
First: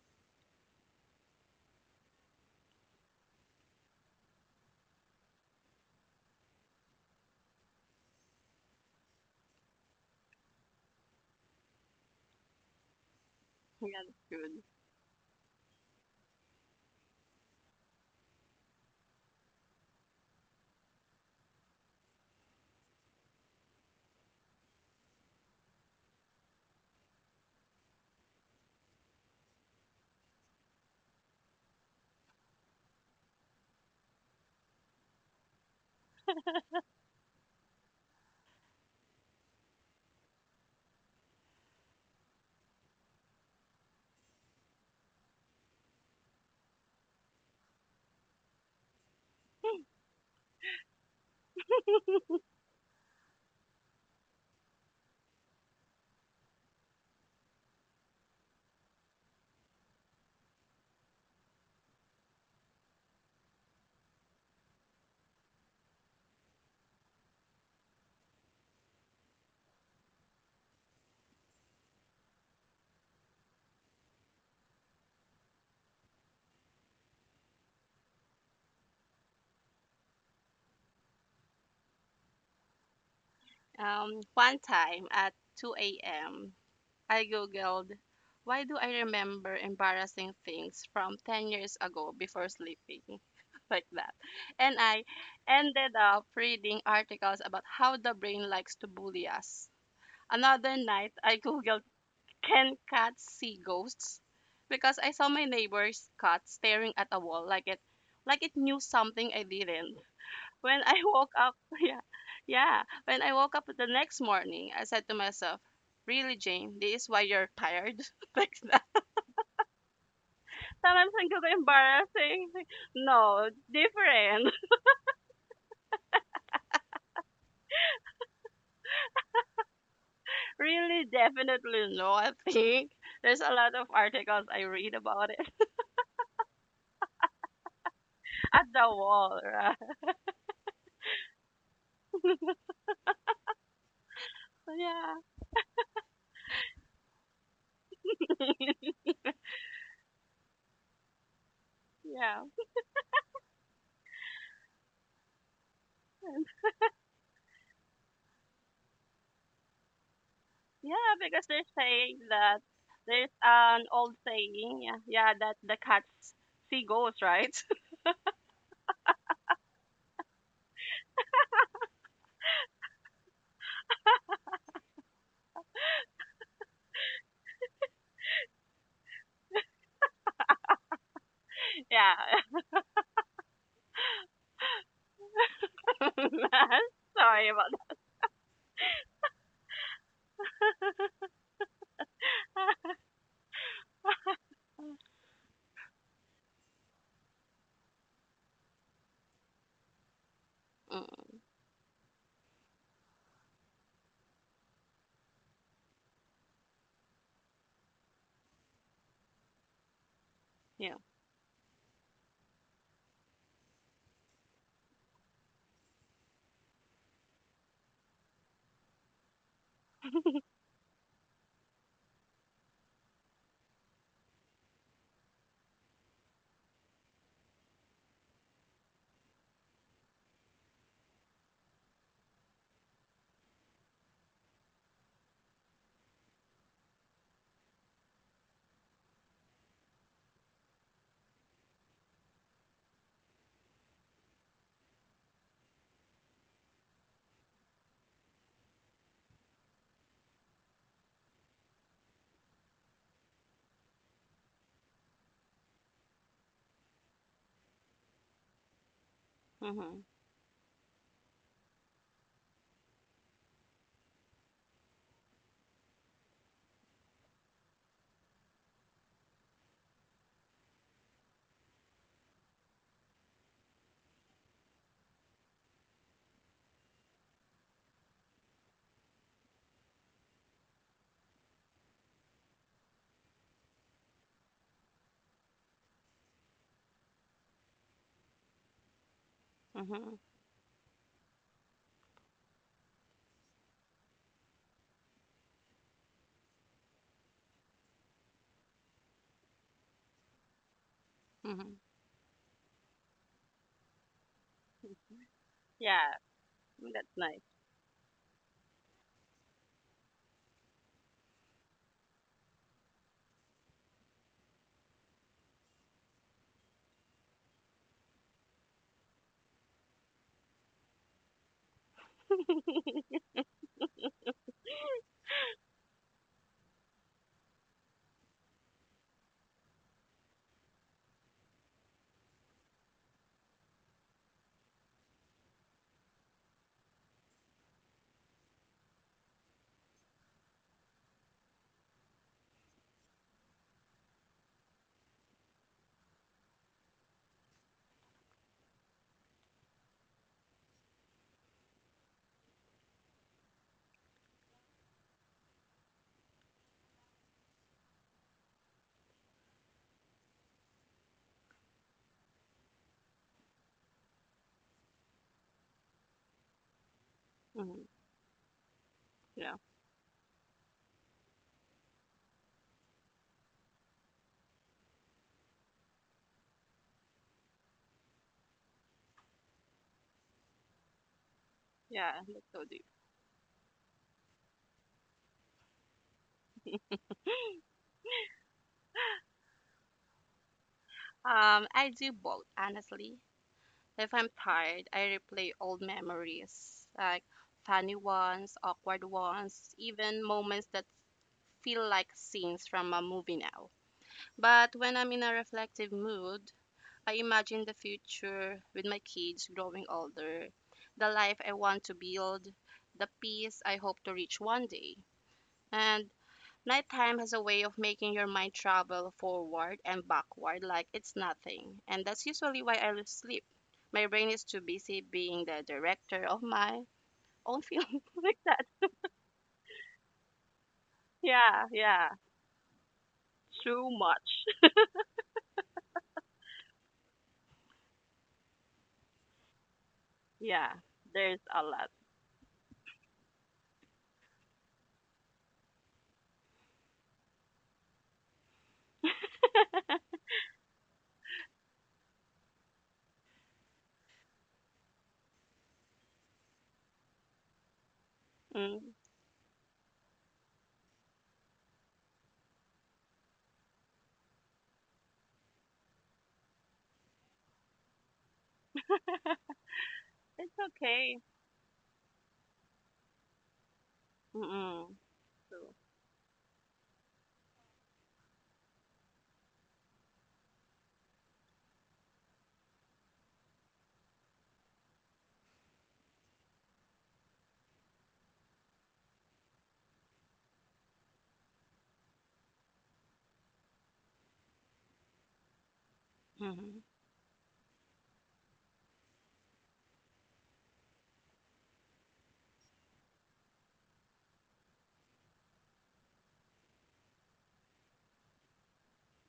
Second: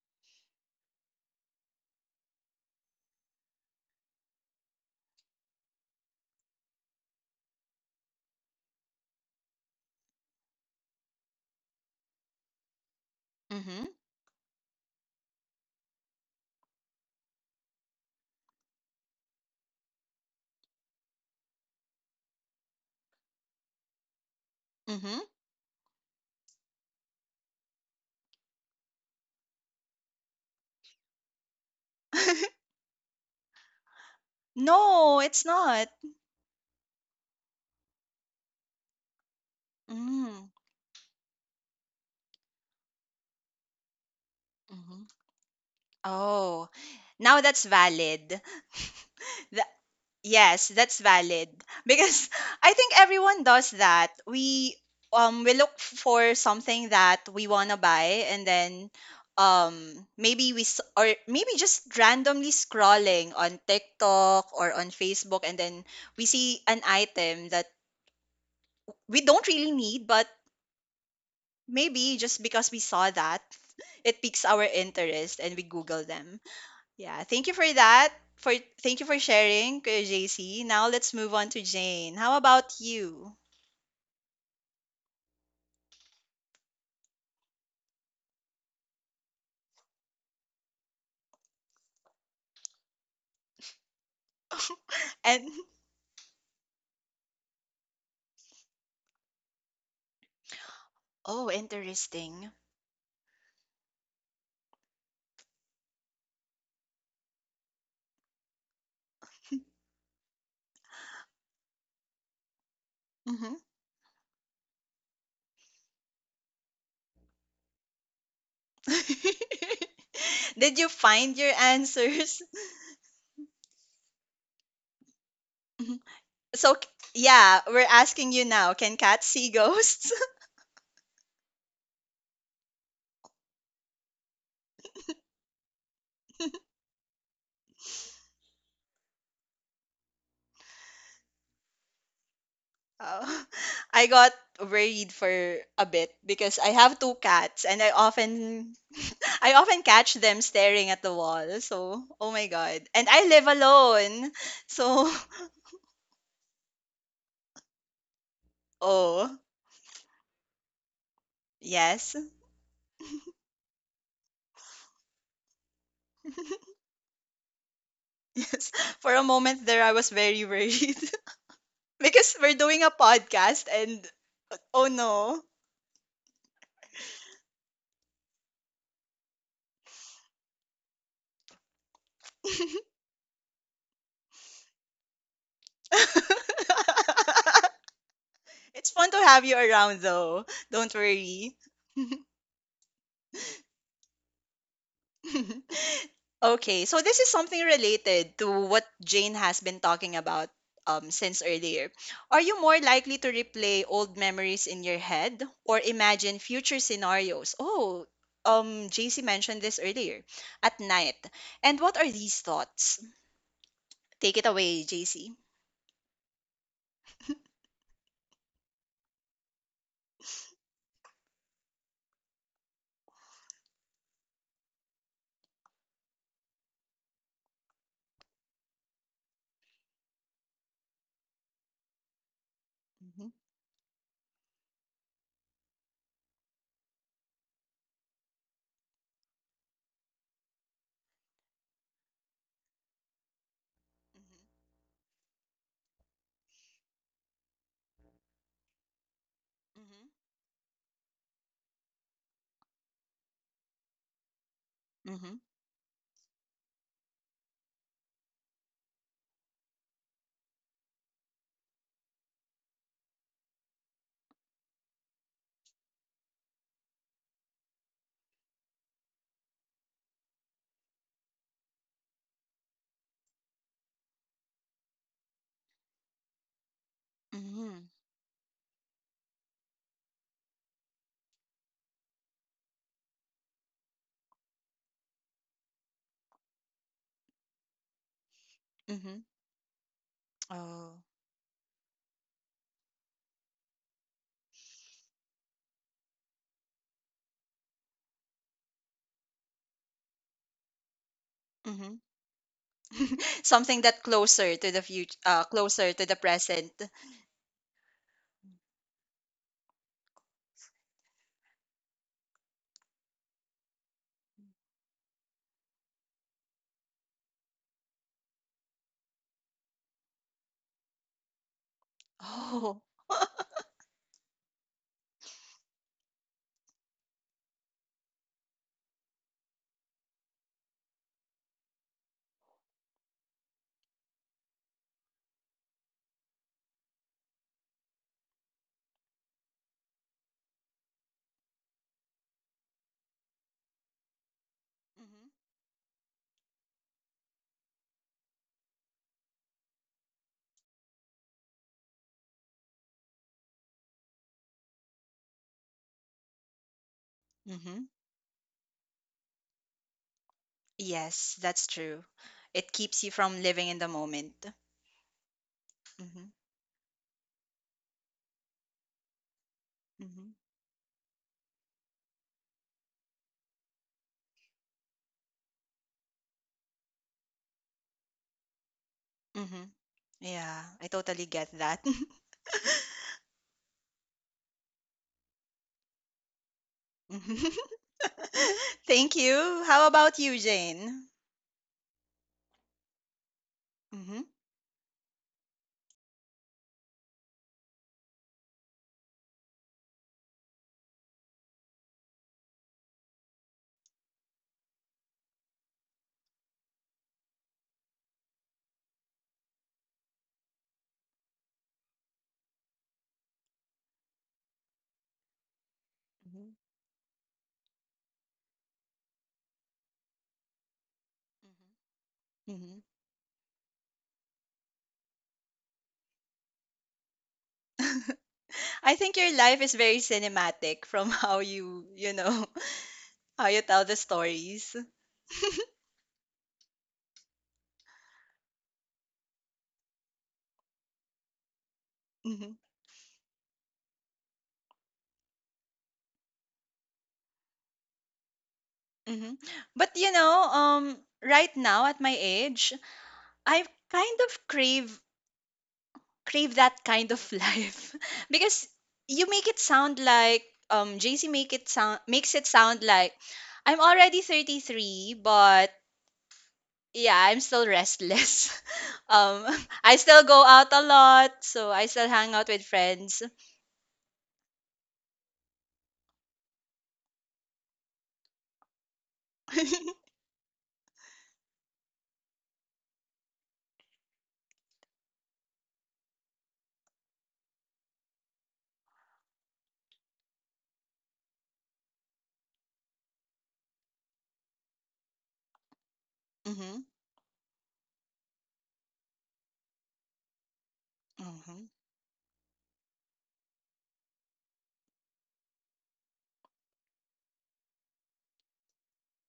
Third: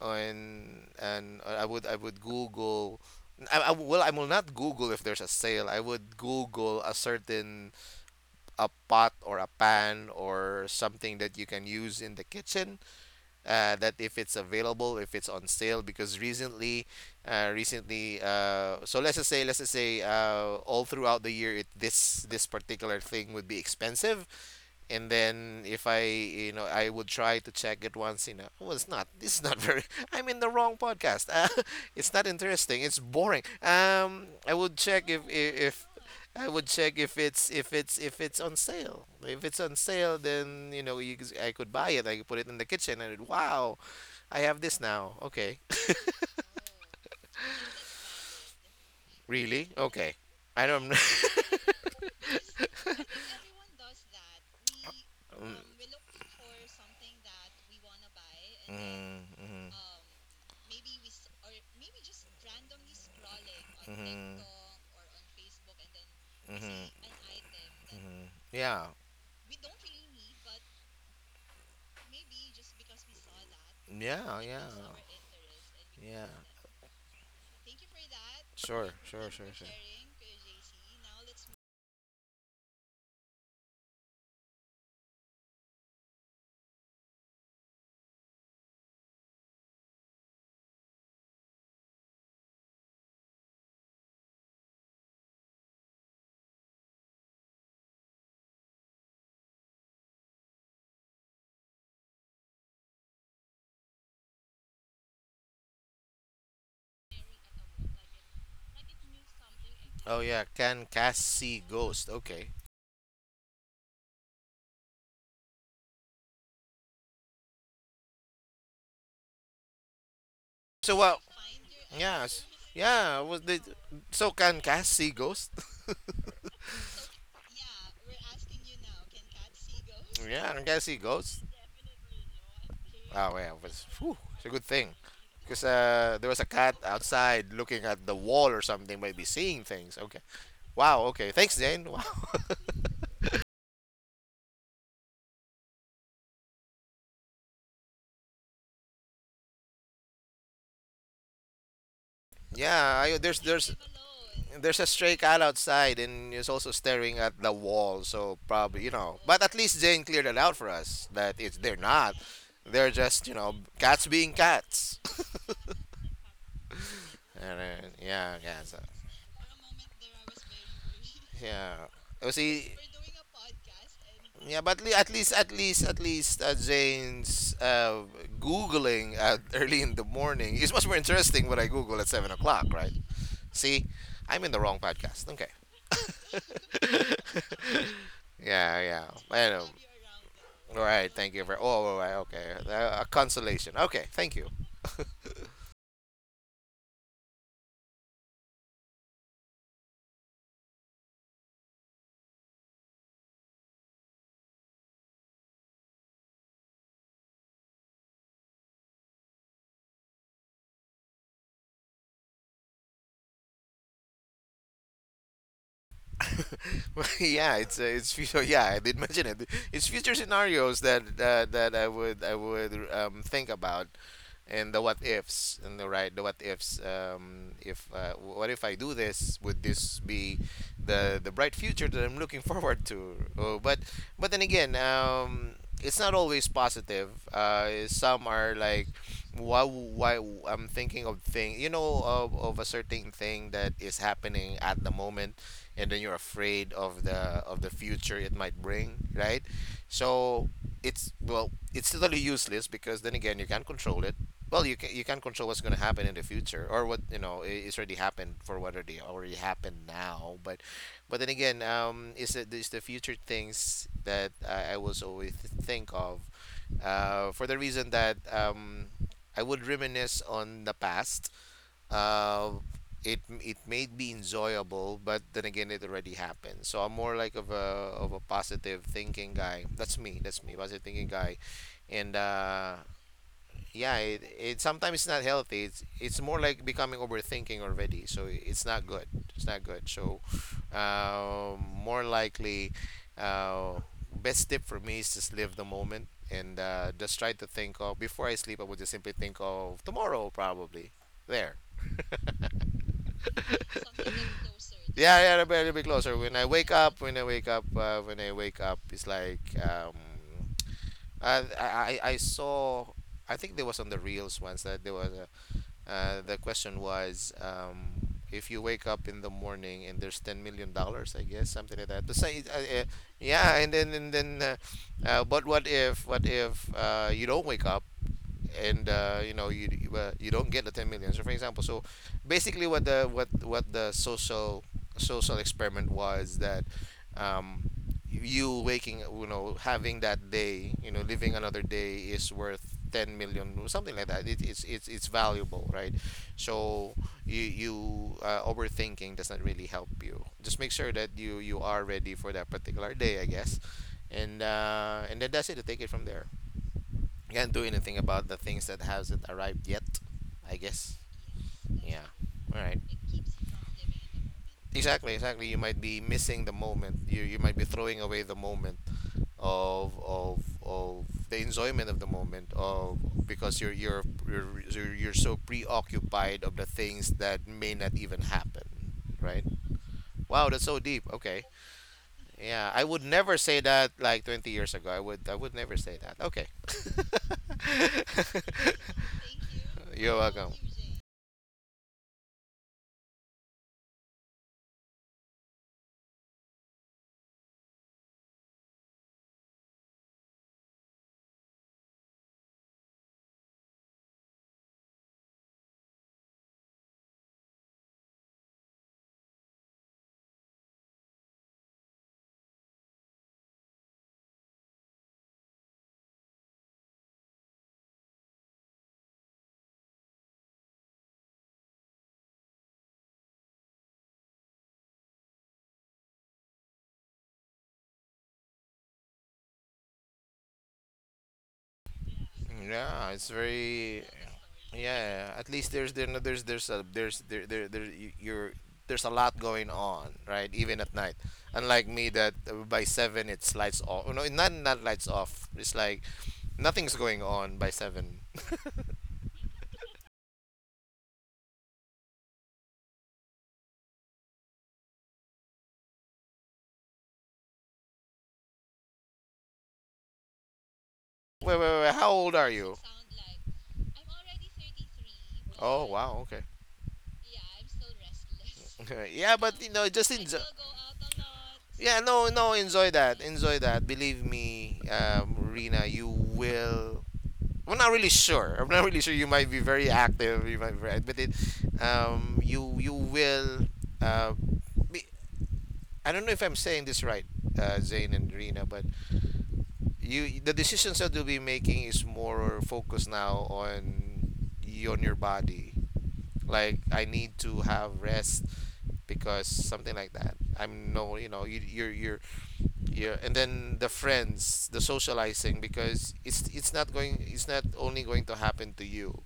S2: on and I would Google. Well, I will not Google if there's a sale. I would Google a pot or a pan or something that you can use in the kitchen,
S1: mm-hmm.
S3: Yeah,
S2: that if
S3: that's
S2: it's
S3: good.
S2: available, if it's on sale. Because recently, let's just say, all throughout the year, it this particular thing would be expensive, and
S1: mm-hmm
S2: then if I, I would try to check it once. It's not This is not very. I'm in the wrong podcast, it's not interesting, it's boring. I would check
S1: No, it's
S2: if
S1: not.
S2: I would check if it's on sale.
S1: Mm-hmm
S2: Then, you know, I could buy it, I could put it in the kitchen, and it, wow, I have this
S1: Mm-hmm.
S2: now. Okay.
S1: Oh, now that's valid.
S2: Really? Okay. I
S1: Yes,
S2: don't.
S1: that's valid, because I think everyone does that. We look for something that we want to buy, and
S2: Mm,
S1: then
S2: mm, mm.
S1: um maybe or maybe just randomly scrolling on
S2: Hmm.
S1: TikTok or on Facebook, and then we
S2: We.
S1: see an
S2: Hmm.
S1: item that
S2: That. Hmm. Yeah.
S1: we don't really need, but maybe just because we saw that, it
S2: Yeah.
S1: piques our
S2: Yeah.
S1: interest and we google
S2: We. Yeah.
S1: them. Yeah, thank you for that. For
S2: That. Sure. Thank you.
S1: Thank you for
S2: Sure. Sure. Sure.
S1: sharing, Kuya JC. Now let's move on to Jane. How about you?
S3: One time at 2 a.m. I googled, why do I remember embarrassing things from 10 years ago before sleeping? Like that. And I
S1: And
S3: ended up reading articles about how the brain likes to bully us. Another night, I
S1: oh,
S3: googled,
S1: interesting.
S3: can cats see ghosts? Because I saw my neighbor's cat staring at a wall like it knew something I
S2: move
S3: didn't
S2: Oh yeah. Can
S3: when I woke
S2: Cassie
S3: up,
S2: ghost?
S3: yeah,
S2: Okay.
S3: yeah, when I
S1: Hmm.
S3: woke up the next morning, I said to myself, "Really, Jane? This is why you're tired?" like that.
S1: Did you
S2: So to what?
S3: Sometimes I
S1: find your
S3: feel
S1: answers?
S2: Yes.
S3: embarrassing. Like,
S2: Yeah. Was
S3: no,
S2: the So can
S3: different.
S2: Cassie ghost?
S1: Mhm. Yeah, we're asking you now. Can cats see ghosts?
S2: Yeah. Can Cassie
S3: Really,
S2: ghost?
S3: definitely no. I think
S2: Oh
S3: there's
S2: yeah,
S3: a
S2: it
S3: lot
S2: was,
S3: of
S2: whew,
S3: articles
S2: it's a
S3: I
S2: good thing,
S3: read about
S2: because,
S3: it
S2: there was a cat outside looking at the wall or
S3: at the
S2: something, maybe
S3: wall,
S2: seeing
S3: right?
S2: things. Okay. Wow. Okay. Thanks, Jane. Wow.
S1: Oh, I got
S3: So,
S1: worried
S3: yeah,
S1: for a bit because I have two cats and I often I often catch them staring at the wall. So, oh
S3: yeah,
S1: my god.
S2: Yeah.
S1: And I
S2: There's
S1: live
S2: there's
S1: alone.
S2: there's a
S1: So
S2: stray cat outside, and it's also staring at the wall. So probably, you know,
S1: oh,
S2: but at least Jane cleared it out for us
S3: yeah,
S2: that
S3: because
S2: it's
S3: they're
S2: they're not.
S1: yes.
S3: saying that
S2: They're just,
S3: there's
S2: you know,
S3: an
S2: cats
S3: old
S2: being
S3: saying, yeah,
S2: cats.
S3: yeah, that the cats see ghosts, right?
S2: And, yeah.
S1: Yes.
S2: Cats.
S1: For a moment there, I was very worried
S2: Yeah.
S1: because we're
S2: Kasi,
S1: doing a podcast and
S2: yeah, but
S1: oh no.
S2: at least, Jane's, Googling at early in the morning is much more interesting when I Google at
S3: Yeah.
S2: 7 o'clock, right? See, I'm in the wrong podcast. Okay.
S3: Sorry about that.
S2: Yeah,
S1: It's
S2: yeah.
S1: fun to have
S2: I
S1: you
S2: know.
S1: around though.
S2: All
S1: Don't
S2: right. Thank you
S1: worry.
S2: for. Oh, all right. Okay. A consolation. Okay. Thank you.
S1: Okay, so this is something related to what Jane has been talking about,
S3: Mm,
S1: since earlier. Are you more likely to replay old memories in your head or imagine future scenarios? Oh, JC mentioned this earlier at
S3: yeah.
S1: night. And what are these thoughts? Take it away, JC.
S2: Well, yeah, it's future. Yeah, I did mention it. It's future scenarios that I would think about, and the what ifs, and the what ifs. If What if I do this? Would this be the bright future that I'm looking forward to?
S1: Mhm.
S2: Oh, but then again, it's not always positive. Some are like, why I'm thinking of thing of a certain thing that is happening at the moment, and then you're afraid of the future it might bring, right?
S1: mhm,
S2: So, it's well, it's totally useless, because then again you can't control it. Well, you can't
S1: mhm,
S2: control what's going to happen in the future, or what, it's already happened, for what already happened
S3: Mhm.
S2: now. But, then again, is the future things that I was always think of, for the reason that I would reminisce on the past. uh, it may be enjoyable, but then again, it already happened. So I'm more like
S1: mhm, mhm.
S2: of a positive thinking guy. That's me. That's me. Positive thinking guy. And, yeah, it's not healthy. It's more like becoming overthinking already. So it's not good.
S1: mhm.
S2: It's not good.
S3: Mhm.
S2: So,
S1: Oh.
S2: more likely, uh, best tip for me is just live the moment, and, just try to think of before I sleep. I would just simply think of tomorrow, probably. There.
S3: Mhm.
S1: Mhm. Something that closer to the future,
S2: Yeah, yeah, a bit
S1: closer to
S3: Yeah,
S1: the
S2: closer. When I
S1: present.
S2: wake up,
S3: that's
S2: when I
S3: nice.
S2: wake up, When I wake up, it's like, I saw. I think there was on the reels once that there was a, the question was, if you wake up in the morning and there's $10 million, I guess, something like that. The same,
S1: Oh.
S2: yeah. And then, but what if, you don't wake up? And, you know, you, you don't get the 10 million. So for example, so basically what the social experiment was, that, um, you know, having that day, you know, living another day is worth 10 million, or something like that. It's
S1: Mhm.
S2: valuable, right? So, you, overthinking does not really help. You just make sure that you are ready for that particular day, I guess. And then that's it. Take it from there. Can't do
S1: Mhm.
S2: anything about the things that hasn't arrived yet, I guess.
S1: Yes, that's true.
S2: Yeah. All
S1: It
S2: right.
S1: keeps you from living in the moment.
S2: Exactly, exactly. You might be
S1: Mhm.
S2: missing the moment. You might be
S3: Mhm.
S2: throwing away the moment
S3: Yeah,
S1: Mhm.
S2: of the enjoyment of the moment of because you're, so preoccupied of the things that may not even happen, right?
S1: Mhm.
S2: Wow,
S1: Yeah,
S2: that's so
S1: I
S2: deep.
S1: totally
S2: Okay.
S1: get that.
S3: yeah, that's so
S2: Yeah,
S3: deep.
S2: I would never say that like 20 years ago. I would never say that. Okay.
S1: Mhm. Thank you. How about
S2: You're
S1: you,
S2: welcome.
S1: Jane?
S3: I do both, honestly. If
S1: Mhm.
S3: I'm tired, I replay old memories, like funny ones, awkward ones, even moments that feel like scenes from a movie now. But when I'm in a reflective mood, I imagine the future with my kids growing older, the life I want to build, the peace I hope to reach one day. And
S1: Mhm.
S3: nighttime has a way of making your mind travel forward and backward like it's nothing. And that's
S1: Mhm.
S3: usually why
S1: Mhm.
S3: I lose sleep. My brain is too busy being the director of my own film like that.
S1: I think your life is very cinematic from how
S3: Yeah,
S1: you, you know,
S2: Yeah, it's
S1: how you tell the
S2: very.
S1: stories.
S2: Yeah, at least there's there no- there's a there's there there, there you- you're there's a lot going on, right?
S3: yeah,
S2: Even at night.
S3: there's a lot.
S2: Unlike me, that,
S1: Hmm
S2: by 7 it's lights off. No, not lights off. It's like nothing's going on by 7.
S1: hmm. But you know, right now at my age, I kind of crave that kind of life, because
S3: Mm.
S1: you make it sound like JC make
S2: Wait,
S1: it
S2: wait, wait.
S1: sound
S2: How
S1: makes
S2: old
S1: it
S2: are you?
S1: sound like I'm already 33, but
S2: Oh wow, okay.
S1: yeah, I'm still restless.
S2: Yeah,
S1: um
S2: but,
S1: I
S2: just
S1: still
S2: enjoy.
S1: go
S3: It's
S1: out a
S3: okay.
S1: lot, so I
S2: Yeah,
S1: still
S2: no,
S1: hang out
S2: no,
S1: with
S2: enjoy
S1: friends.
S2: that. Enjoy that. Believe me,
S3: Mm-mm. So,
S2: Rina, you will I'm not really sure. I'm not really sure. You might be very active. You might be right, but you will. Uh, be, I don't know if I'm saying this right, Zane and Rina, but you the decisions that you'll be making is more focused now on you, on your body.
S3: mhm,
S1: Mhm.
S2: Like I need to have rest, because something like that. I'm no, you know, you,
S1: mhm
S2: you're yeah, and then the friends, the socializing, because it's not only going to happen to you.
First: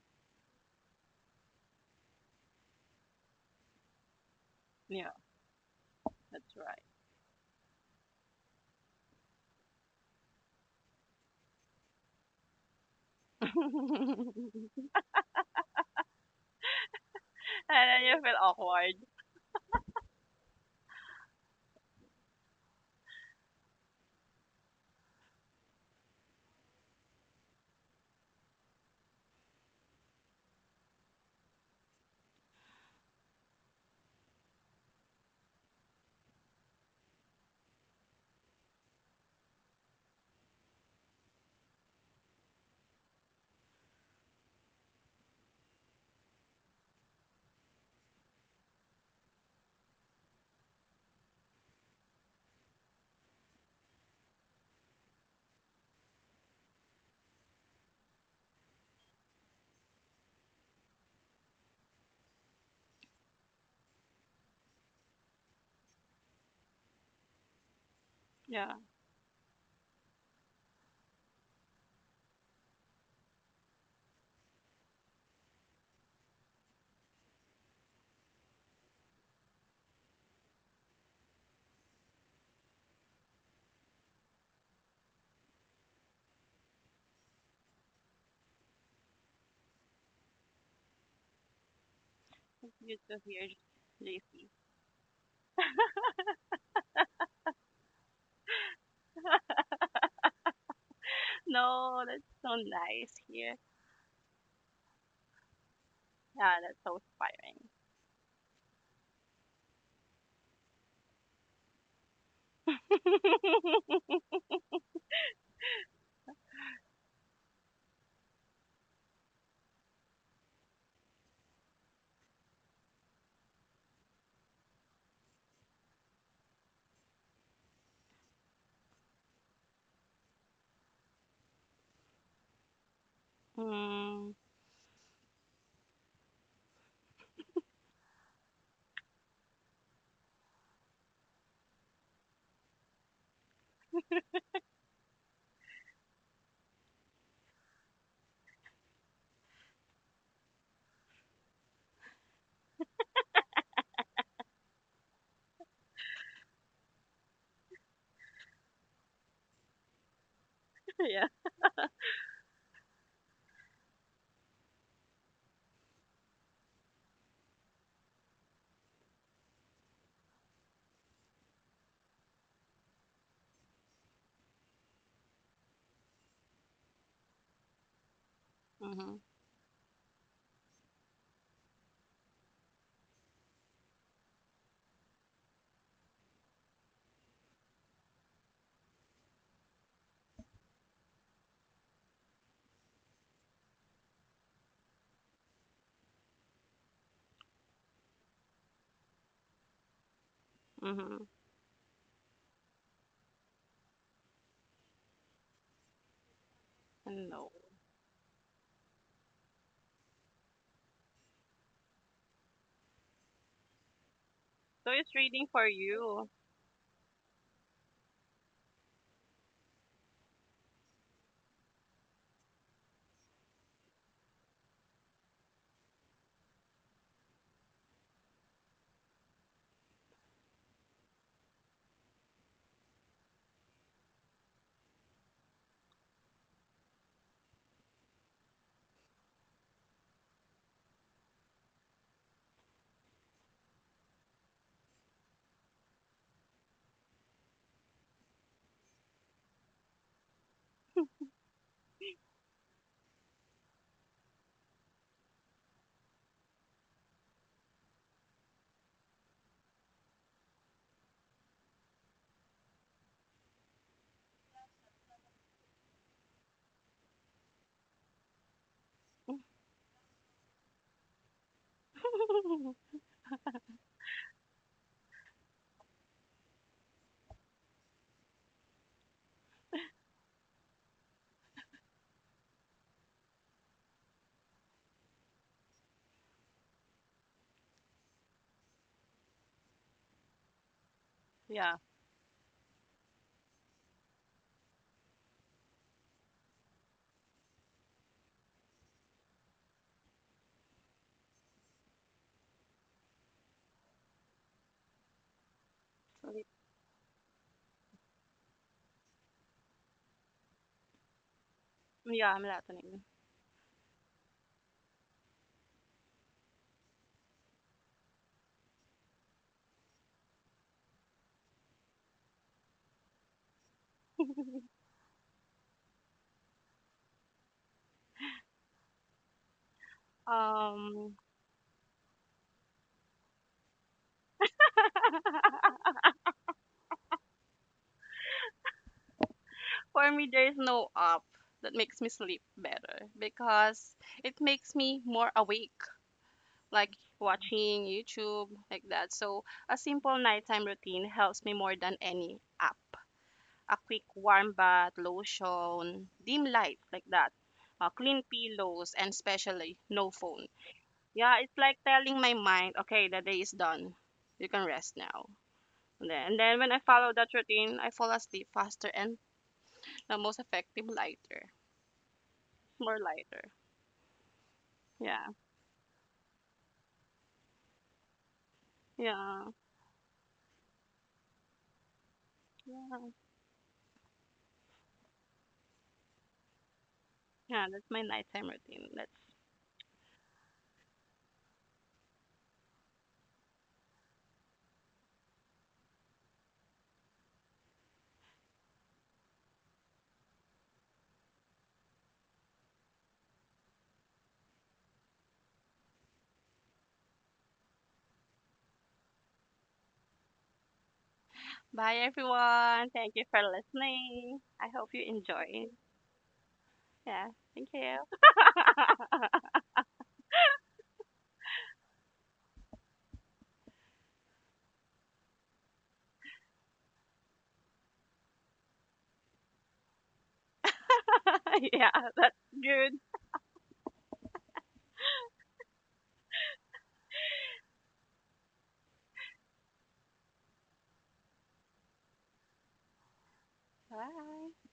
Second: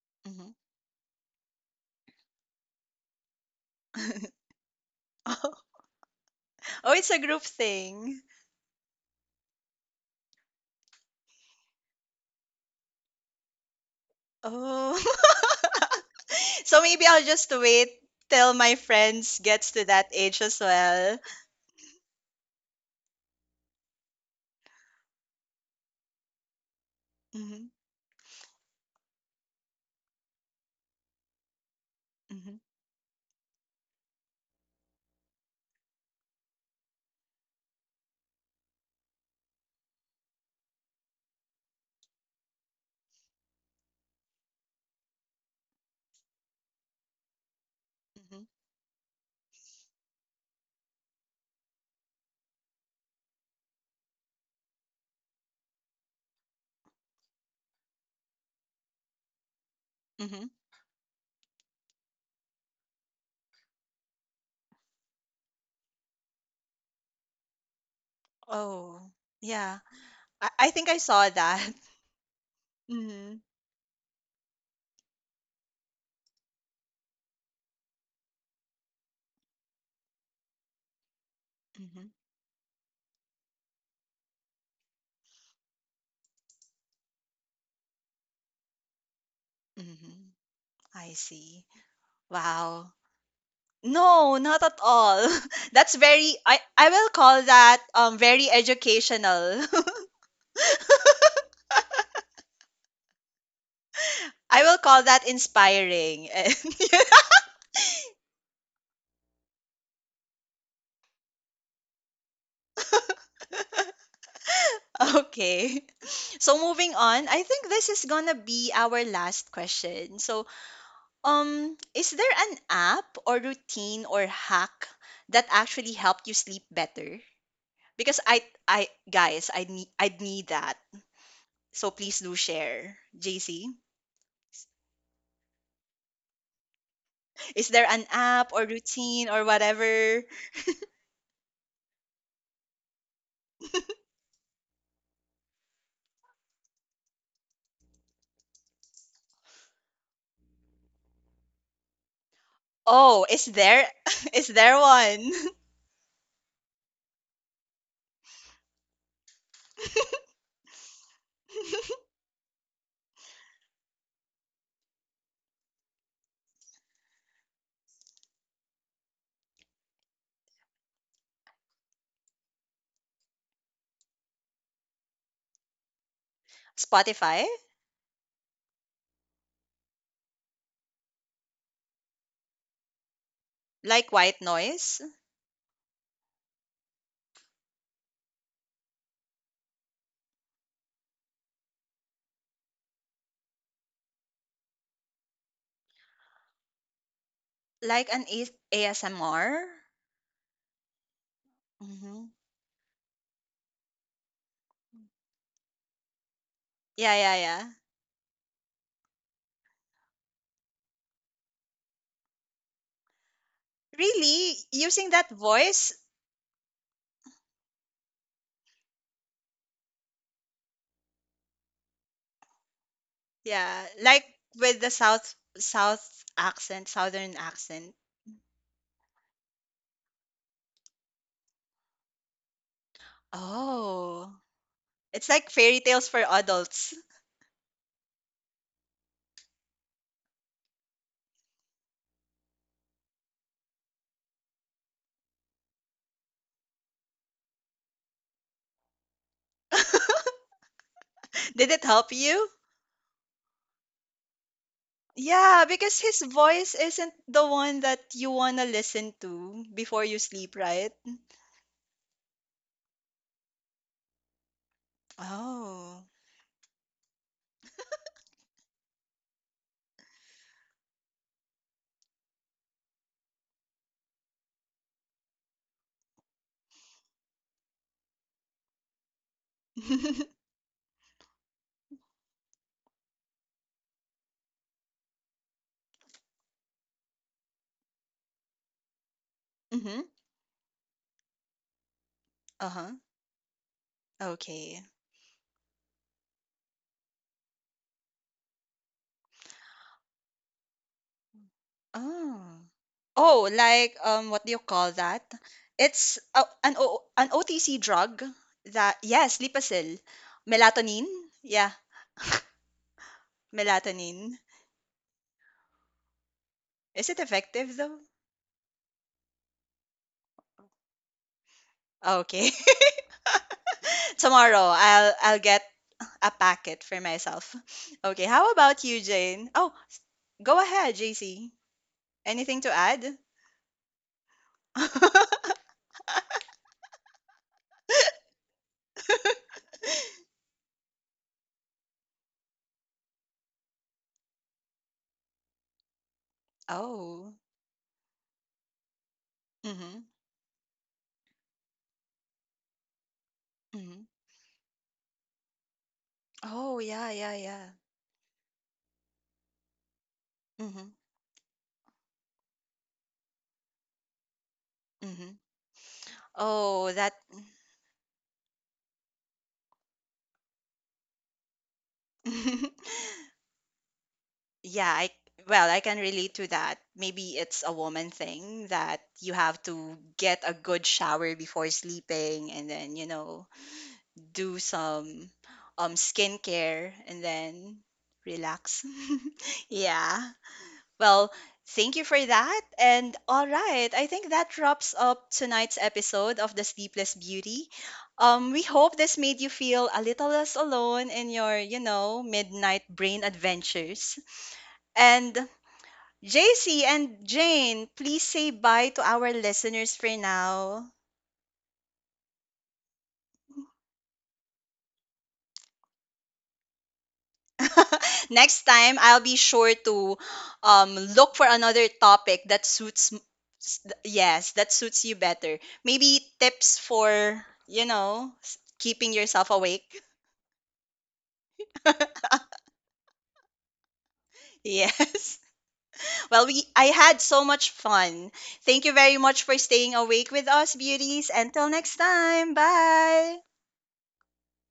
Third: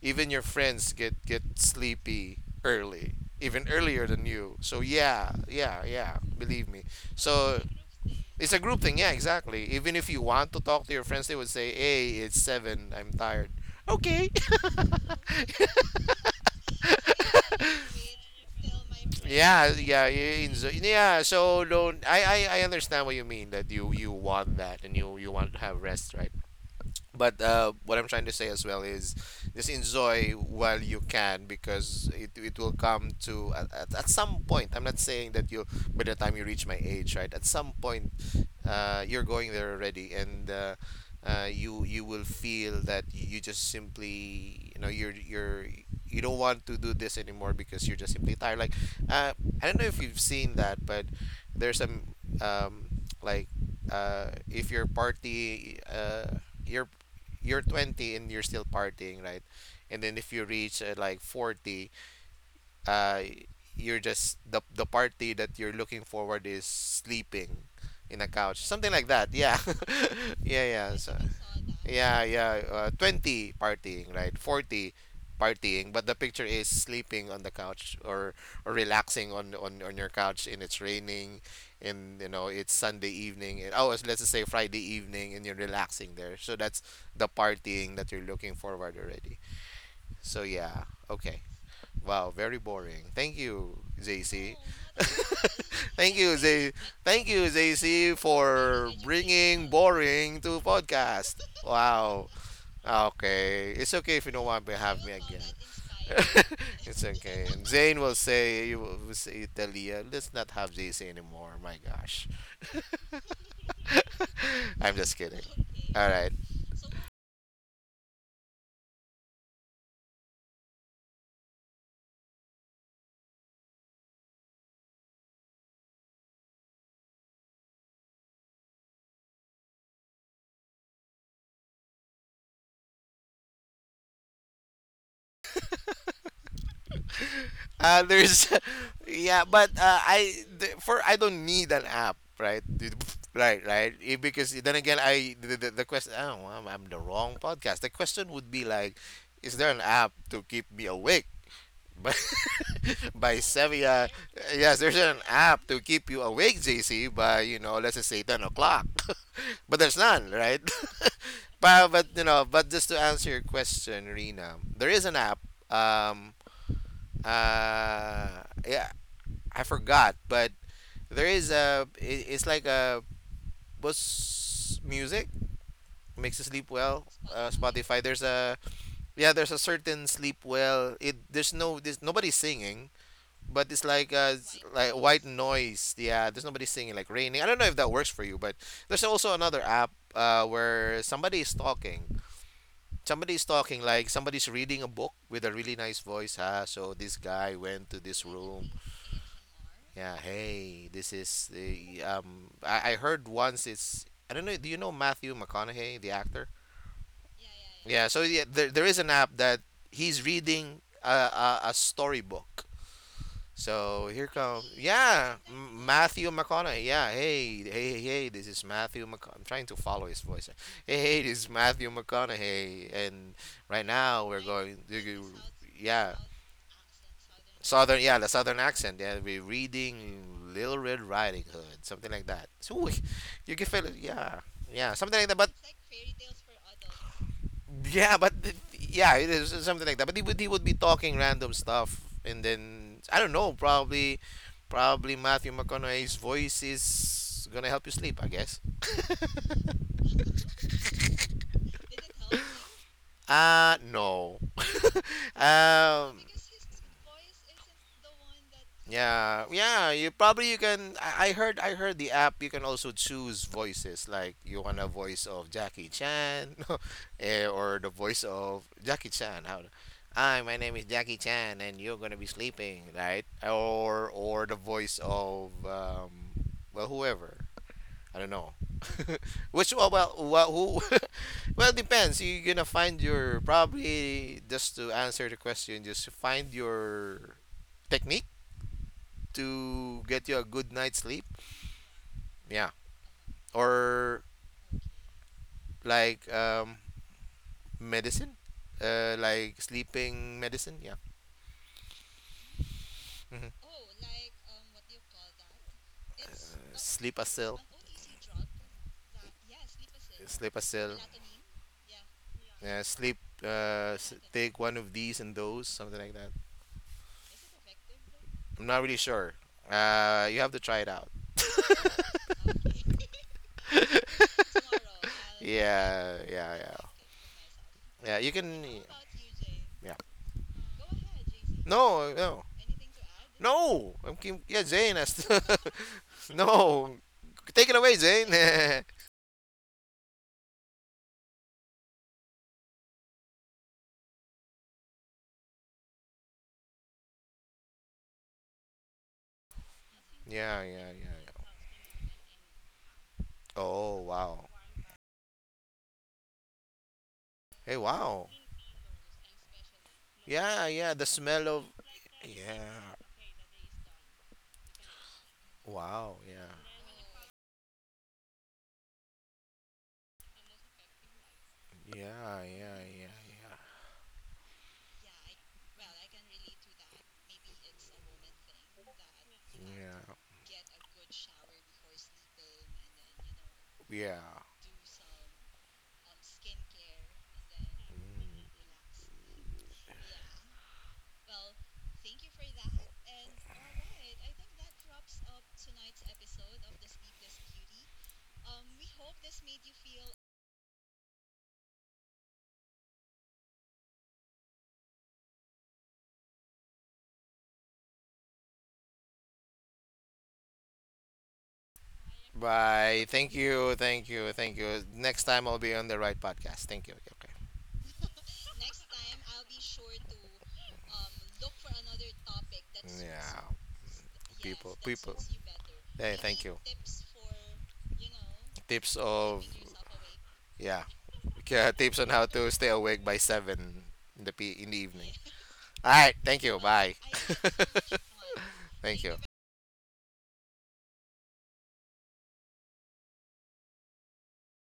S2: Even your
S1: mhm
S2: friends get sleepy early, even earlier than you. So
S3: yeah,
S2: yeah,
S1: Oh,
S2: yeah, yeah.
S3: that's
S2: Believe me.
S1: oh, it's a group
S2: So
S1: thing.
S2: it's a group thing. Yeah, exactly. Even if you want to talk to your friends, they would say, "Hey, it's 7. I'm
S3: right.
S2: tired." Okay.
S1: Oh. So maybe I'll just
S3: And
S1: wait
S3: then you feel
S1: till my
S3: awkward.
S1: friends
S2: Yeah,
S1: gets to
S2: yeah,
S1: that age as
S2: yeah.
S1: well.
S2: So don't. I understand what you mean, that you want that, and you want to have rest, right? But,
S1: Mhm.
S2: what I'm trying to say as well is just enjoy while you can, because it
S1: mhm
S2: will come to, at some point. I'm not saying that you by the time you reach my age, right? At some point, you're going there already. And, you will feel that you just simply, you don't want to do this anymore, because you're just simply
S1: mhm
S2: tired, like, uh, I don't know if you've seen that, but there's some, like, if you're you're 20 and you're still partying, right? And then, if you
S1: mhm
S2: reach, like, 40, uh, you're just, the party that you're looking forward is sleeping in a couch,
S3: Yeah,
S2: something
S1: Oh,
S2: like that. Yeah,
S1: yeah.
S2: yeah,
S1: I
S2: yeah.
S1: think I
S2: So,
S1: saw that.
S2: yeah, yeah.
S1: Mhm.
S2: 20 partying, right? 40 partying, but the picture is sleeping on the couch, or relaxing on, your couch, and it's raining,
S1: Mhm.
S2: and, it's Sunday evening, and oh, let's just say Friday evening, and you're relaxing there. So that's the partying that you're looking forward already.
S1: Mhm.
S2: So yeah,
S1: I
S2: okay.
S1: see.
S2: Wow, very
S1: Wow.
S3: you
S2: boring.
S3: just
S2: Thank
S3: hear
S2: you,
S1: No,
S3: Lucy.
S2: JC.
S1: not at all. That's
S2: Thank you,
S1: very
S2: J.
S1: I will
S2: Thank
S1: call
S2: you,
S1: that
S2: JC,
S1: very
S2: for
S1: educational.
S2: bringing boring to podcast.
S3: No, that's
S2: Wow.
S3: so nice here.
S2: Okay, it's okay if you don't
S1: I
S2: want to
S1: will
S2: have
S1: call
S2: me
S1: that
S2: again.
S1: inspiring.
S3: Yeah, that's so
S2: It's
S1: And
S2: okay. And
S3: inspiring.
S2: You will say, Talia, let's not have JC anymore. My gosh, I'm just kidding.
S1: okay.
S2: All right.
S1: So moving on, I think this is gonna be our last question. So, is there an app or routine or hack that actually helped you sleep better? Because I guys, I'd need that. So please do share, JC.
S3: Mm,
S1: Is
S2: Uh,
S1: there an
S2: there's,
S1: app or
S2: yeah,
S1: routine or
S2: but,
S1: whatever?
S2: I th- for I don't need an app, right? Dude, Right, right. Because then again, I the question. Oh, I'm the wrong podcast. The question would be like, is there an app to keep me awake? By
S1: Oh,
S2: by
S1: is there?
S2: Sevia,
S1: Is
S2: yes,
S1: there
S2: there's an
S1: one?
S2: app to keep you awake, JC. Let's just say 10 o'clock, but there's none, right?
S3: yeah.
S2: But, but just to answer your question, Rina, there is an app. Um, yeah, I forgot, but there is a I- it's like a, what's music makes you sleep well.
S1: Spotify?
S2: Spotify. There's a
S3: Mhm.
S2: Yeah. There's a certain sleep well. It there's no There's nobody singing, but it's like,
S1: Like white
S2: like
S1: noise?
S2: white noise. Yeah, there's nobody singing, like raining. I don't know if that works for you, but there's also another app, where somebody is talking. Somebody's talking like somebody's reading a book with a really nice voice. So this guy went to
S1: Like
S2: this
S1: an A-
S2: room.
S1: ASMR?
S2: Yeah, hey, this
S3: Mhm.
S2: is the,
S1: Mm-hmm.
S2: I heard once, it's I don't know, do you know Matthew McConaughey, the actor?
S1: Yeah, yeah,
S3: No.
S1: yeah.
S2: Yeah, so yeah, there is an app that he's reading a storybook. So here
S1: Really?
S2: comes,
S3: So it's
S1: Using that
S2: yeah,
S3: reading for
S1: voice?
S3: you.
S2: Matthew McConaughey. Yeah, hey, hey, hey, this is Matthew McConaughey. I'm trying to follow his voice. Hey, hey, this is Matthew McConaughey. And right
S1: Yeah,
S2: now
S1: like
S2: we're going,
S1: with the south
S2: yeah,
S1: south accent, southern accent.
S2: Southern, yeah, the southern accent. Yeah, we reading Little Red Riding Hood, something like that. So you can feel it.
S1: Oh,
S2: Yeah, yeah, something like
S1: it's
S2: that. But
S1: like
S2: it's like
S1: fairy tales
S2: fairy
S1: for
S2: tales for
S1: adults.
S2: adults. Yeah, but, yeah, it is something like that. But he would be talking random stuff. And then I don't know, probably, Matthew McConaughey's voice is gonna help you sleep, I guess.
S1: Did it help you?
S2: No.
S1: Yeah, because his
S2: Because his.
S1: voice isn't the one that you want to listen
S2: Yeah,
S1: to
S2: yeah.
S1: before you
S2: You
S1: sleep,
S2: can.
S1: right?
S2: I heard. I heard the app. You can also choose voices. Like you want a voice of Jackie
S1: Oh.
S2: Chan. Or the voice of Jackie Chan. How? Hi, my name is Jackie Chan, and you're gonna be sleeping, right? Or the voice of, well, whoever. I don't know. Which
S1: Mm-hmm.
S2: Well, who? Well, depends. You're gonna find your Probably just to answer the question. Just find your technique to get you a good night's sleep.
S3: Yeah.
S2: Yeah.
S1: Uh-huh.
S2: Or
S1: Okay.
S2: like, medicine, like sleeping medicine. Yeah.
S1: Oh.
S2: Hmm.
S1: Oh, like what do you call that?
S3: so
S1: It's
S3: it-
S1: a, an o,
S2: Sleep
S1: an
S2: acil,
S1: OTC drug that, yes, Lipacil.
S2: sleep acil.
S1: Melatonin? Yeah,
S3: Yeah,
S2: Yeah,
S3: melatonin.
S2: sleep.
S1: melatonin.
S2: Take one of these and those, something like that.
S1: Is it effective though?
S2: I'm not really sure. You have to try it out.
S1: Okay. Tomorrow I'll get
S2: Yeah,
S1: a
S2: yeah, yeah.
S1: packet for myself.
S2: Yeah,
S1: Okay,
S2: you
S1: how
S2: can.
S1: about you, Jane? Oh,
S2: Yeah.
S1: go ahead,
S3: Um,
S1: JC.
S2: No, no.
S1: Anything to add?
S2: No, I'm Kim. Yeah, Zane has to. No, take it away, Zane. Yeah,
S3: for me, there is no app that makes me sleep better because it makes me more awake, like
S1: Oh.
S3: watching YouTube, like that. So a
S1: Mm-hmm.
S3: simple
S2: yeah,
S3: nighttime
S2: yeah,
S3: routine
S2: yeah.
S3: helps me more than any app. A quick
S2: Oh
S1: Mm-hmm.
S2: wow.
S3: warm bath, lotion, dim light
S1: Oh,
S3: like
S1: yeah,
S3: that,
S1: yeah, yeah.
S2: Hey,
S3: clean
S2: wow.
S3: pillows, and especially no phone.
S2: Yeah,
S1: Mm-hmm.
S2: yeah. The
S3: Yeah,
S2: smell
S3: it's
S2: of.
S3: like telling my mind,
S2: Yeah.
S3: okay, the day is done. You can rest now.
S1: Mm-hmm.
S3: And
S2: Wow.
S3: then, and
S2: Yeah.
S3: then when I
S1: Oh,
S3: follow
S1: that.
S3: that routine, I fall asleep faster and the most effective lighter,
S2: Yeah. Yeah.
S3: more lighter.
S2: Yeah.
S1: Yeah, I
S3: Yeah,
S1: well, I can relate to that. Maybe it's a woman thing that you
S3: yeah,
S1: have
S2: Yeah.
S1: to
S2: Yeah.
S1: get a good shower before sleeping, and
S3: yeah,
S1: then, you know,
S2: Yeah.
S1: do some skincare and
S3: yeah.
S1: then
S3: That's my
S2: Mm.
S3: nighttime
S1: relax.
S3: routine. That's
S1: Yeah. Well, thank you for that. And all right, I think that wraps up tonight's episode of The Sleepless Beauty. We hope this made you feel a little less alone in your, you know, midnight brain adventures. And JC and Jane, please say bye to our listeners for now.
S3: bye everyone.
S2: Bye.
S3: Thank you
S2: Thank
S3: for
S2: you. Thank you.
S3: listening.
S2: Thank
S3: I
S2: you.
S3: hope you
S2: Next time I'll
S3: enjoy.
S2: be on the right podcast. Thank you.
S3: Yeah,
S2: Okay.
S3: thank you.
S1: Next time, I'll be sure to look for another topic that suits, m-
S2: Yeah.
S1: s- th- yes, that
S2: People.
S1: suits
S2: People.
S1: you better.
S2: Hey,
S1: Maybe
S2: thank you.
S1: tips for, you know,
S2: Tips
S1: keeping
S2: of
S1: yourself awake.
S2: Yeah. Okay,
S3: Yeah,
S2: tips on how
S3: that's
S2: to stay
S3: good.
S2: awake by 7 in the p in the evening.
S1: Yes.
S2: All right, thank
S1: Well,
S2: you.
S1: we I
S2: Bye.
S1: had so much fun. Thank you
S2: Thank you.
S1: very much for staying awake with us, beauties. Until next time. Bye.
S3: Bye.